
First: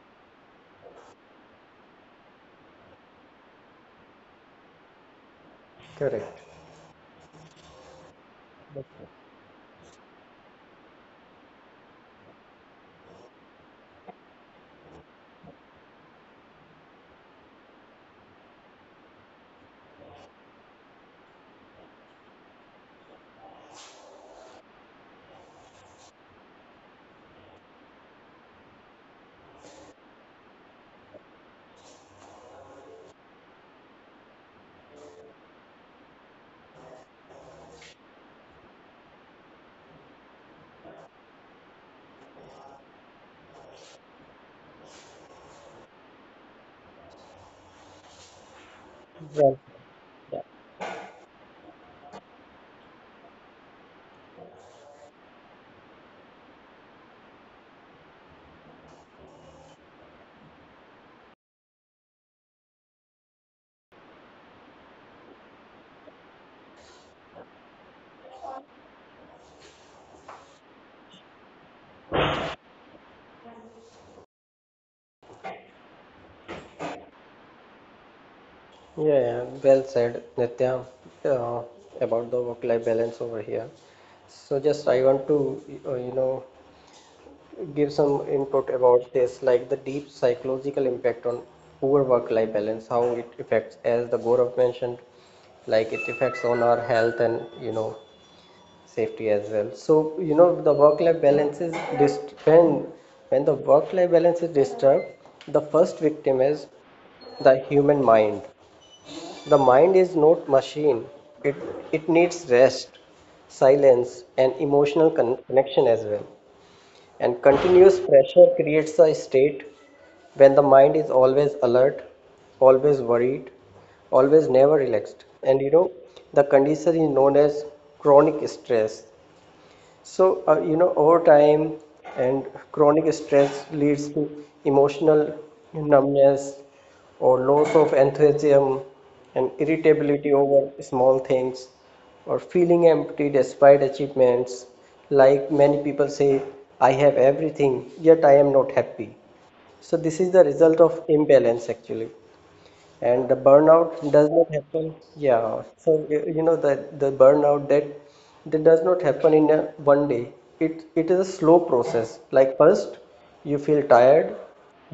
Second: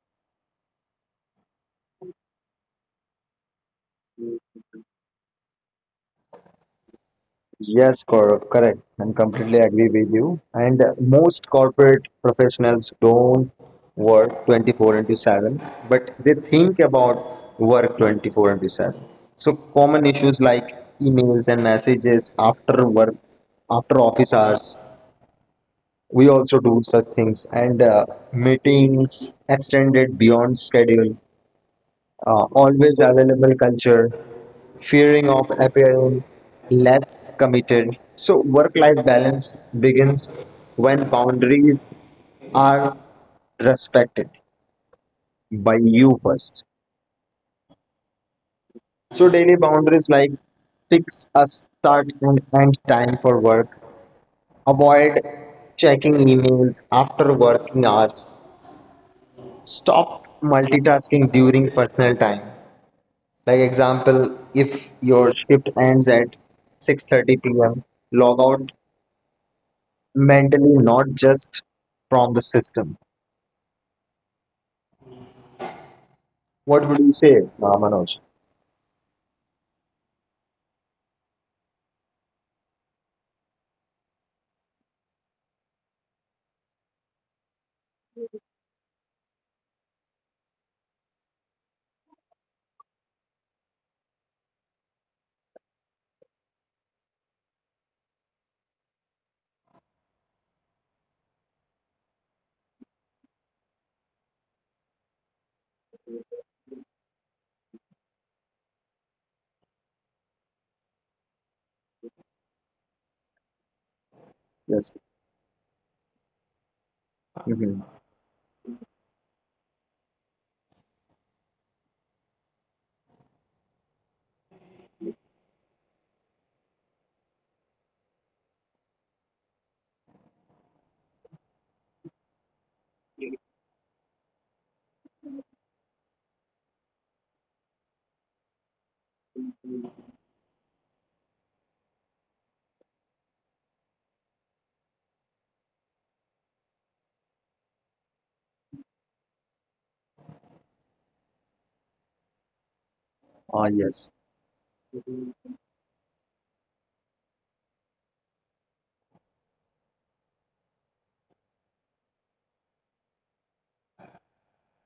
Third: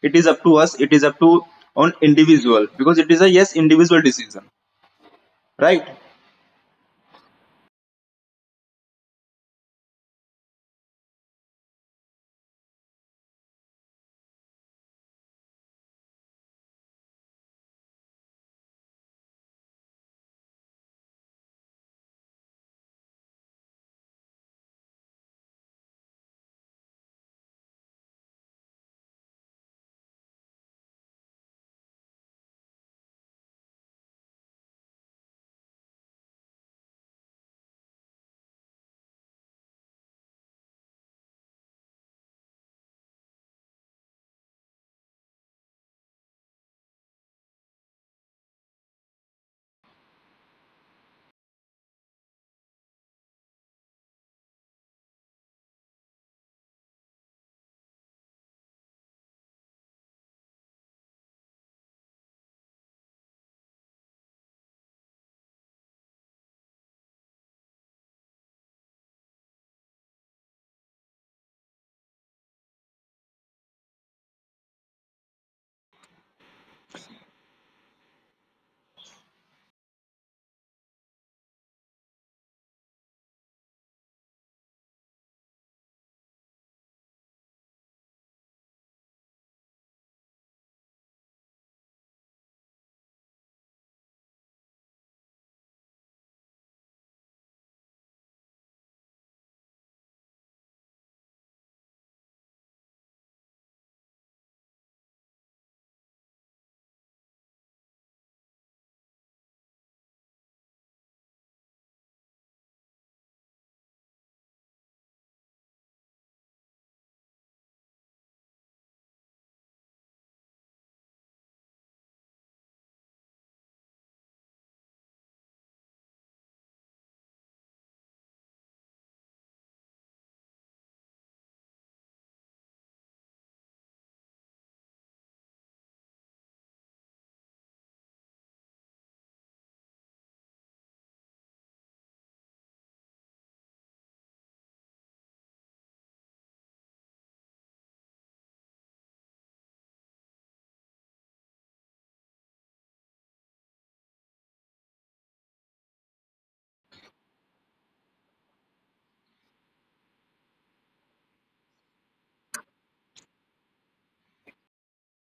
It is up to us, it is up to on individual, because it is a yes individual decision, right? correct. Yes, Gaurav, correct. I'm completely agree with you. And most corporate professionals don't work 24/7, but they think about work 24/7. So common issues like emails and messages after work, after office hours, we also do such things. And meetings extended beyond schedule, always available culture, fearing of appearing less committed. So, work life balance begins when boundaries are respected by you first. So, Well, daily boundaries like fix a start and end time for work, avoid checking emails after working hours, stop multitasking during personal time. Like example, if your shift ends at 6:30 p.m., log out mentally, not just from the system. What would you say, Manoj? yeah, well said, Nitya, uh, about the work-life balance over here. So just I want to, uh, you know, give some input about this, like the deep psychological impact on poor work-life balance, how it affects, as the Gaurav mentioned, like it affects on our health and, safety as well. So the work-life balance is disturbed, the first victim is the human mind. The mind is not machine. It it needs rest, silence, and Yes. emotional connection as well. And Mm-hmm. continuous pressure creates a state when the mind is always alert, always worried, always never relaxed. And the condition is known as chronic stress. So, over time and chronic stress leads to emotional numbness, or loss of enthusiasm, and irritability over small things, or feeling empty despite achievements. Like many people say, I have everything, yet I am not happy. So, this is the result of imbalance actually. And the Uh, burnout yes. does not happen. Yeah, so y- you know that the burnout that that does not happen in a one day. It is a slow process. Like first you feel tired,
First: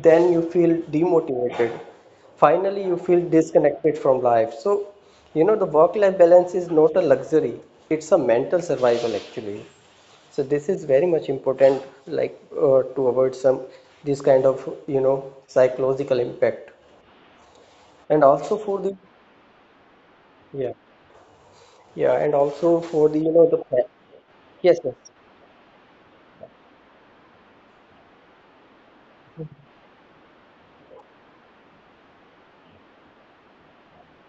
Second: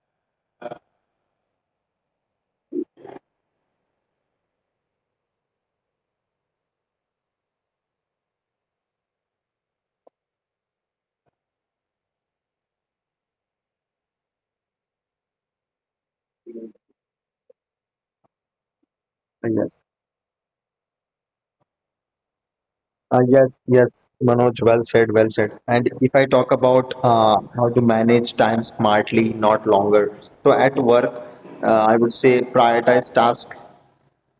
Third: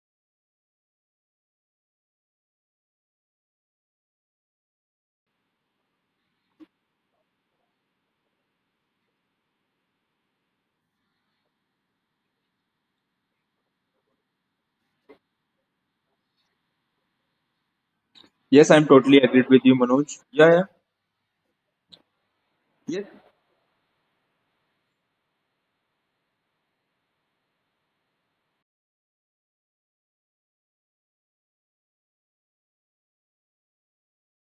then you feel demotivated, finally you feel disconnected from life. So the work life balance is not a luxury, it's a mental survival actually. So this is very much important, like to avoid some this kind of psychological impact. And Yes, I'm also for totally the agreed Uh, with you, yes. Manoj. Yeah, yeah, yeah, yeah, and yes. also Uh, for the yes. Yes. Manoj, well yes, yes, said. Well said. And if I talk about how to manage time smartly, not longer. So at work, I would say prioritize tasks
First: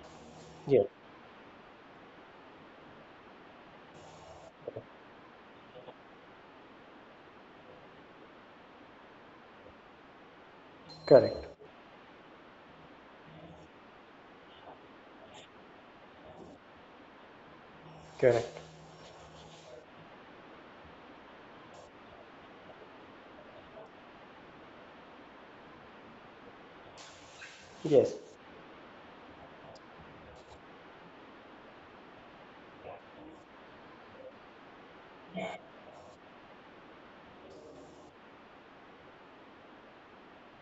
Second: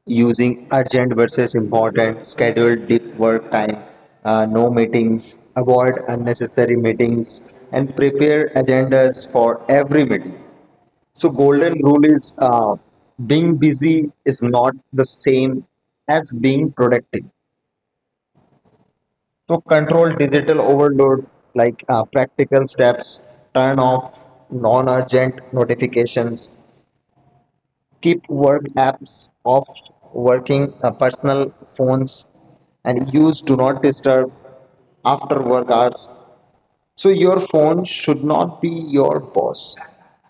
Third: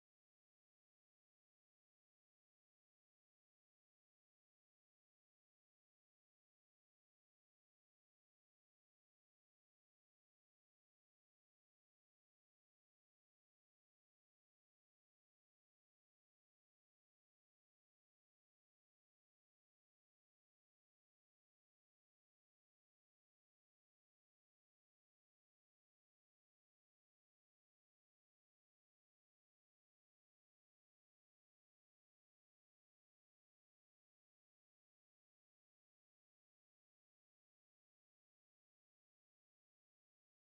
using yes, urgent versus important, schedule deep work time, no meetings, avoid unnecessary meetings, and prepare agendas for every meeting. So correct, golden rule is being busy is not the same as being productive. correct, So control digital overload like practical steps, turn off non-urgent notifications, yes, keep work apps off working personal phones and use do not disturb after work hours. So your phone should not be your boss,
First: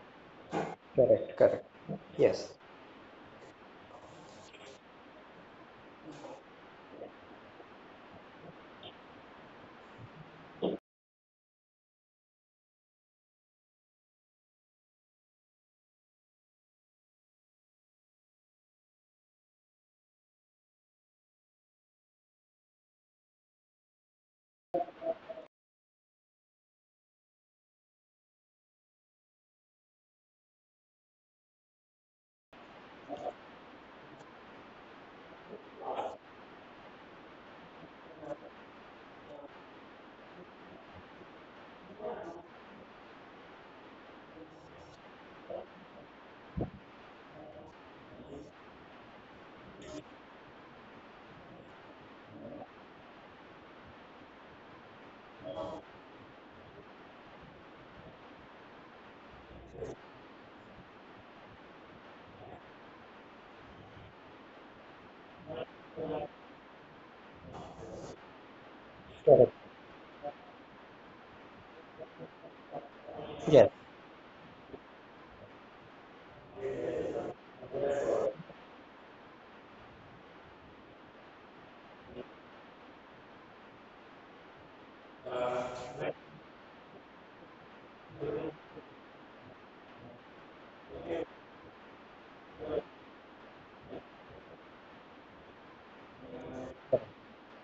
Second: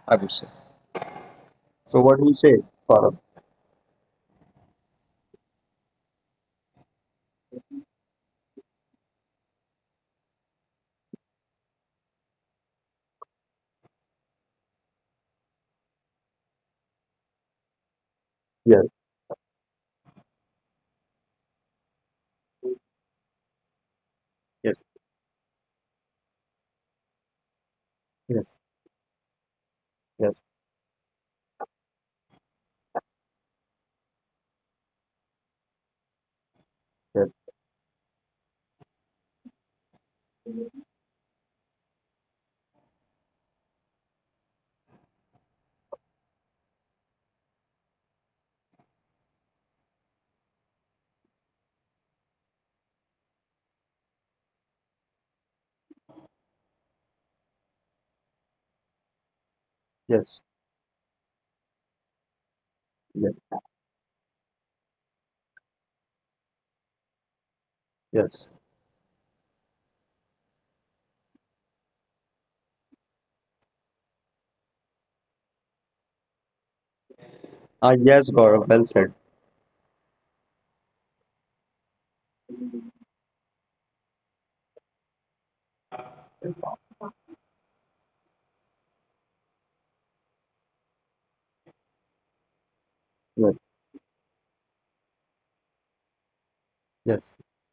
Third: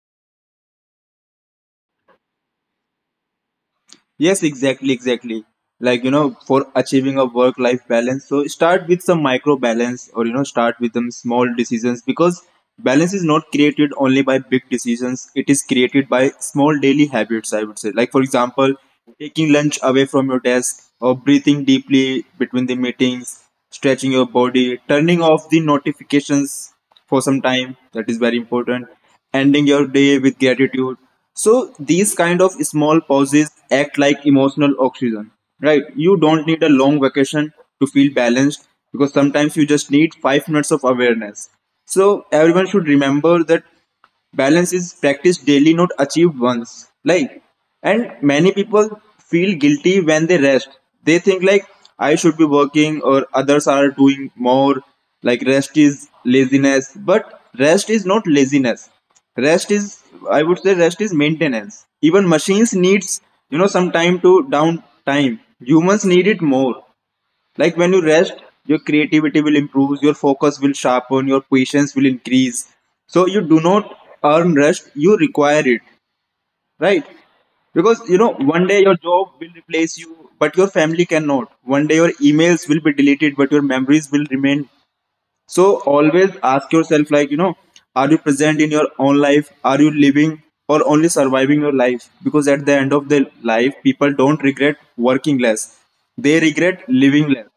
I would say. correct, correct, So what do you yes, say, Gaurav? Yes, exactly, exactly. Like, you know, for achieving a work life balance, so start with some micro balance, or, you know, start with some small decisions, because balance is not created only by big decisions, it is created by small daily habits, I would say. Like, for example, Yes, taking lunch away from your desk, or breathing deeply between the meetings, stretching your body, yes, turning off the notifications for some time, that is very yes, important, ending your day with yes. gratitude. So these kind of small pauses act like emotional oxygen, right? You don't need a long Yes. vacation to feel balanced, because sometimes you just need 5 minutes of awareness. So everyone should remember that Balance is practiced daily, not achieved once. Like, and many people feel guilty when they rest. They think like I should be working, or others are doing more. Like rest is laziness, but rest is not laziness. Rest is, Yes. I would say rest is maintenance. Even machines needs Yes. you know some time to down time. Humans need it more. Like when you rest, Yes. your creativity correct, will improve, your focus will sharpen, your patience will increase. So you do yes. not earn rest, you require it, right? Uh, Because you yes, know, Gaurav, one well day your said. job will replace you, but your family cannot. One day your emails will be deleted, but your memories will remain. So always ask yourself, like, you know, are you present in your own life? Are you living or only surviving your life? Because at the end of the Yes. life, people don't regret working less, they regret Yes. living less,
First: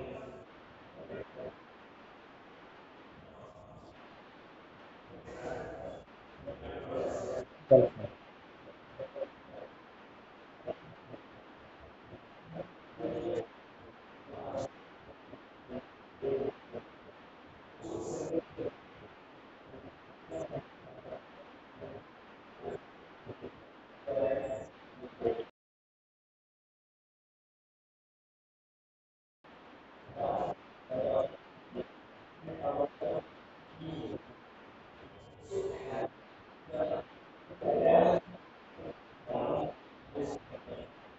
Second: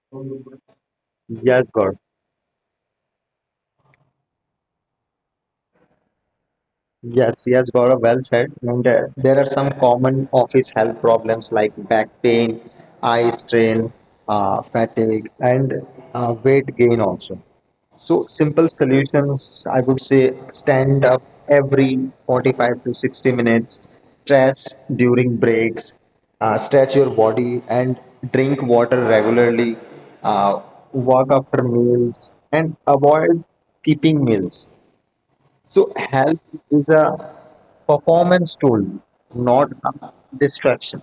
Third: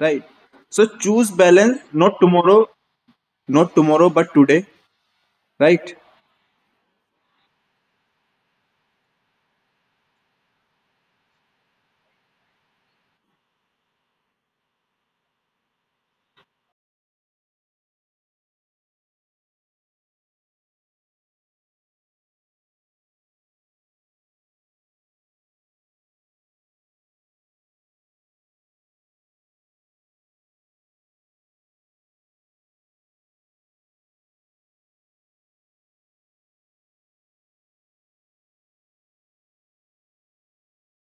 right? So choose Yes, balance, Gaurav. not tomorrow, not tomorrow, but today, right? Yes, yes, Bye Gaurav, well said. And there are some common office health problems like back pain, eye strain, fatigue, and weight gain also. So simple solutions, I would say stand up every 45 to 60 minutes, stress during breaks, stretch your body and drink water regularly, uh, walk after meals and avoid keeping meals. So health is a performance tool, not a distraction.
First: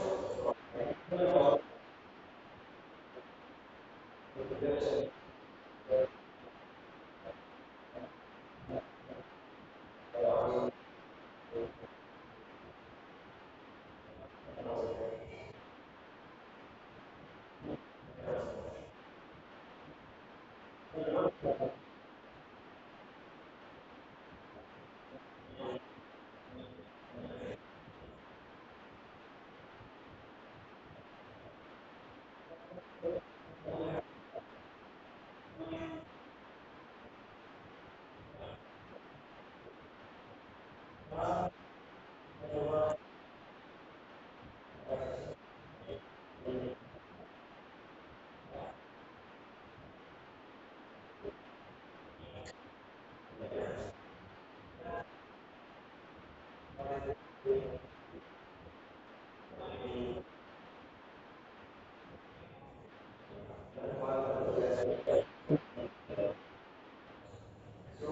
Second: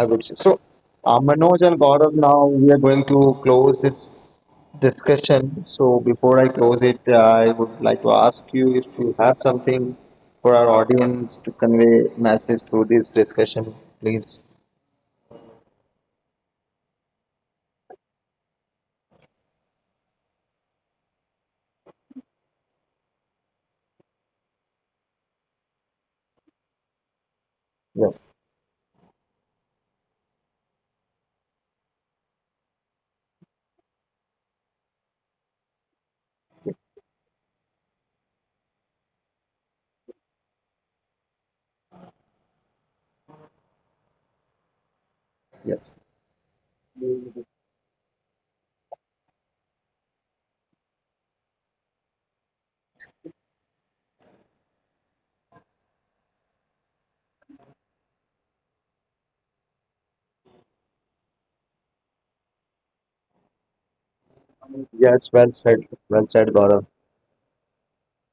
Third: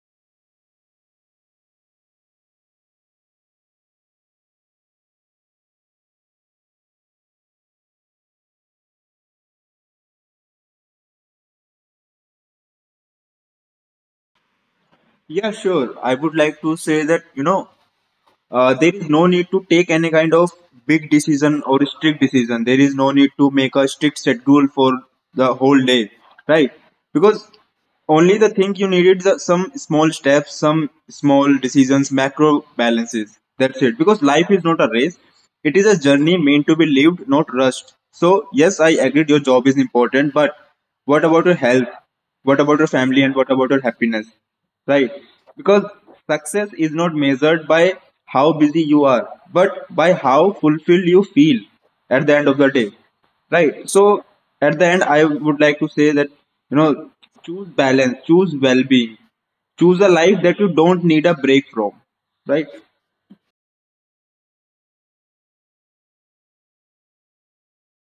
I would say. So, Manoj and Gaurav, now we are going to close this discussion. So, before I close it, I would like to ask you if you have something for our audience to convey message through this discussion, please. Yeah, sure. I would like to say that, you know, there is no need to take any kind of big decision or strict decision, there is no need to make a strict schedule for the whole day, right? Because Yes, only the thing you needed the, some small steps, some small decisions, macro balances, that's it. Because life is not a race, it is a journey meant to be lived, not rushed. So yes, I agreed your job is important, but what about your health? What about your family? And what about your happiness, right? Because yes. success is not measured by how busy you are, but by how fulfilled you feel at the end of the day, right? So, at the end, I would like to say that, you know, choose balance, choose well being, choose a life that you don't need a break from, right? Yes, well said. Well said, Gaurav.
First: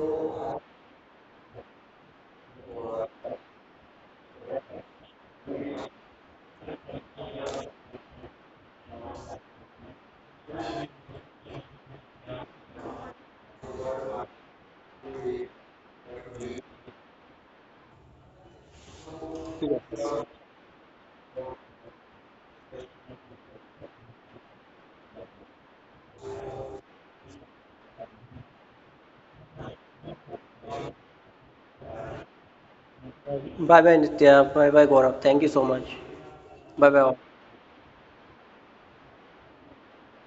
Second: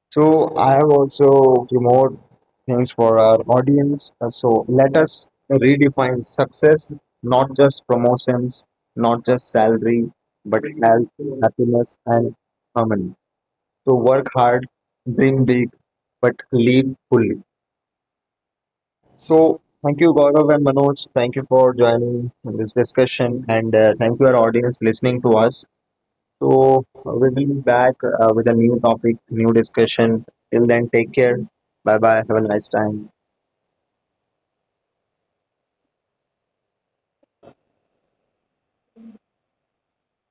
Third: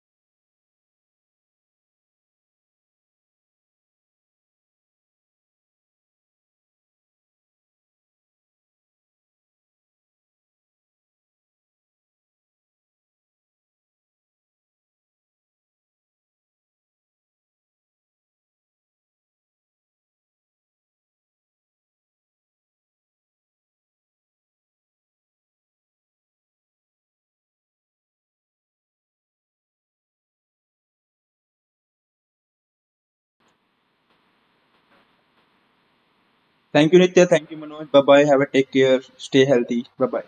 So I have also few more things for our audience. So let us redefine success, not just promotions, not just salary, but health, happiness, and harmony. So work hard, dream big, but live fully. So thank you, Gaurav and Manoj. Thank you for joining in this discussion, and thank you our audience listening to us. So we will be back with a new topic, new discussion. Till then, take care. Bye bye. Have a nice time. bye, Nitya. Bye bye, Gaurav. Thank you so much. Bye Thank you, bye. Nitya. Thank you, Manoj. Bye bye. Have a take care. Stay healthy. Bye bye.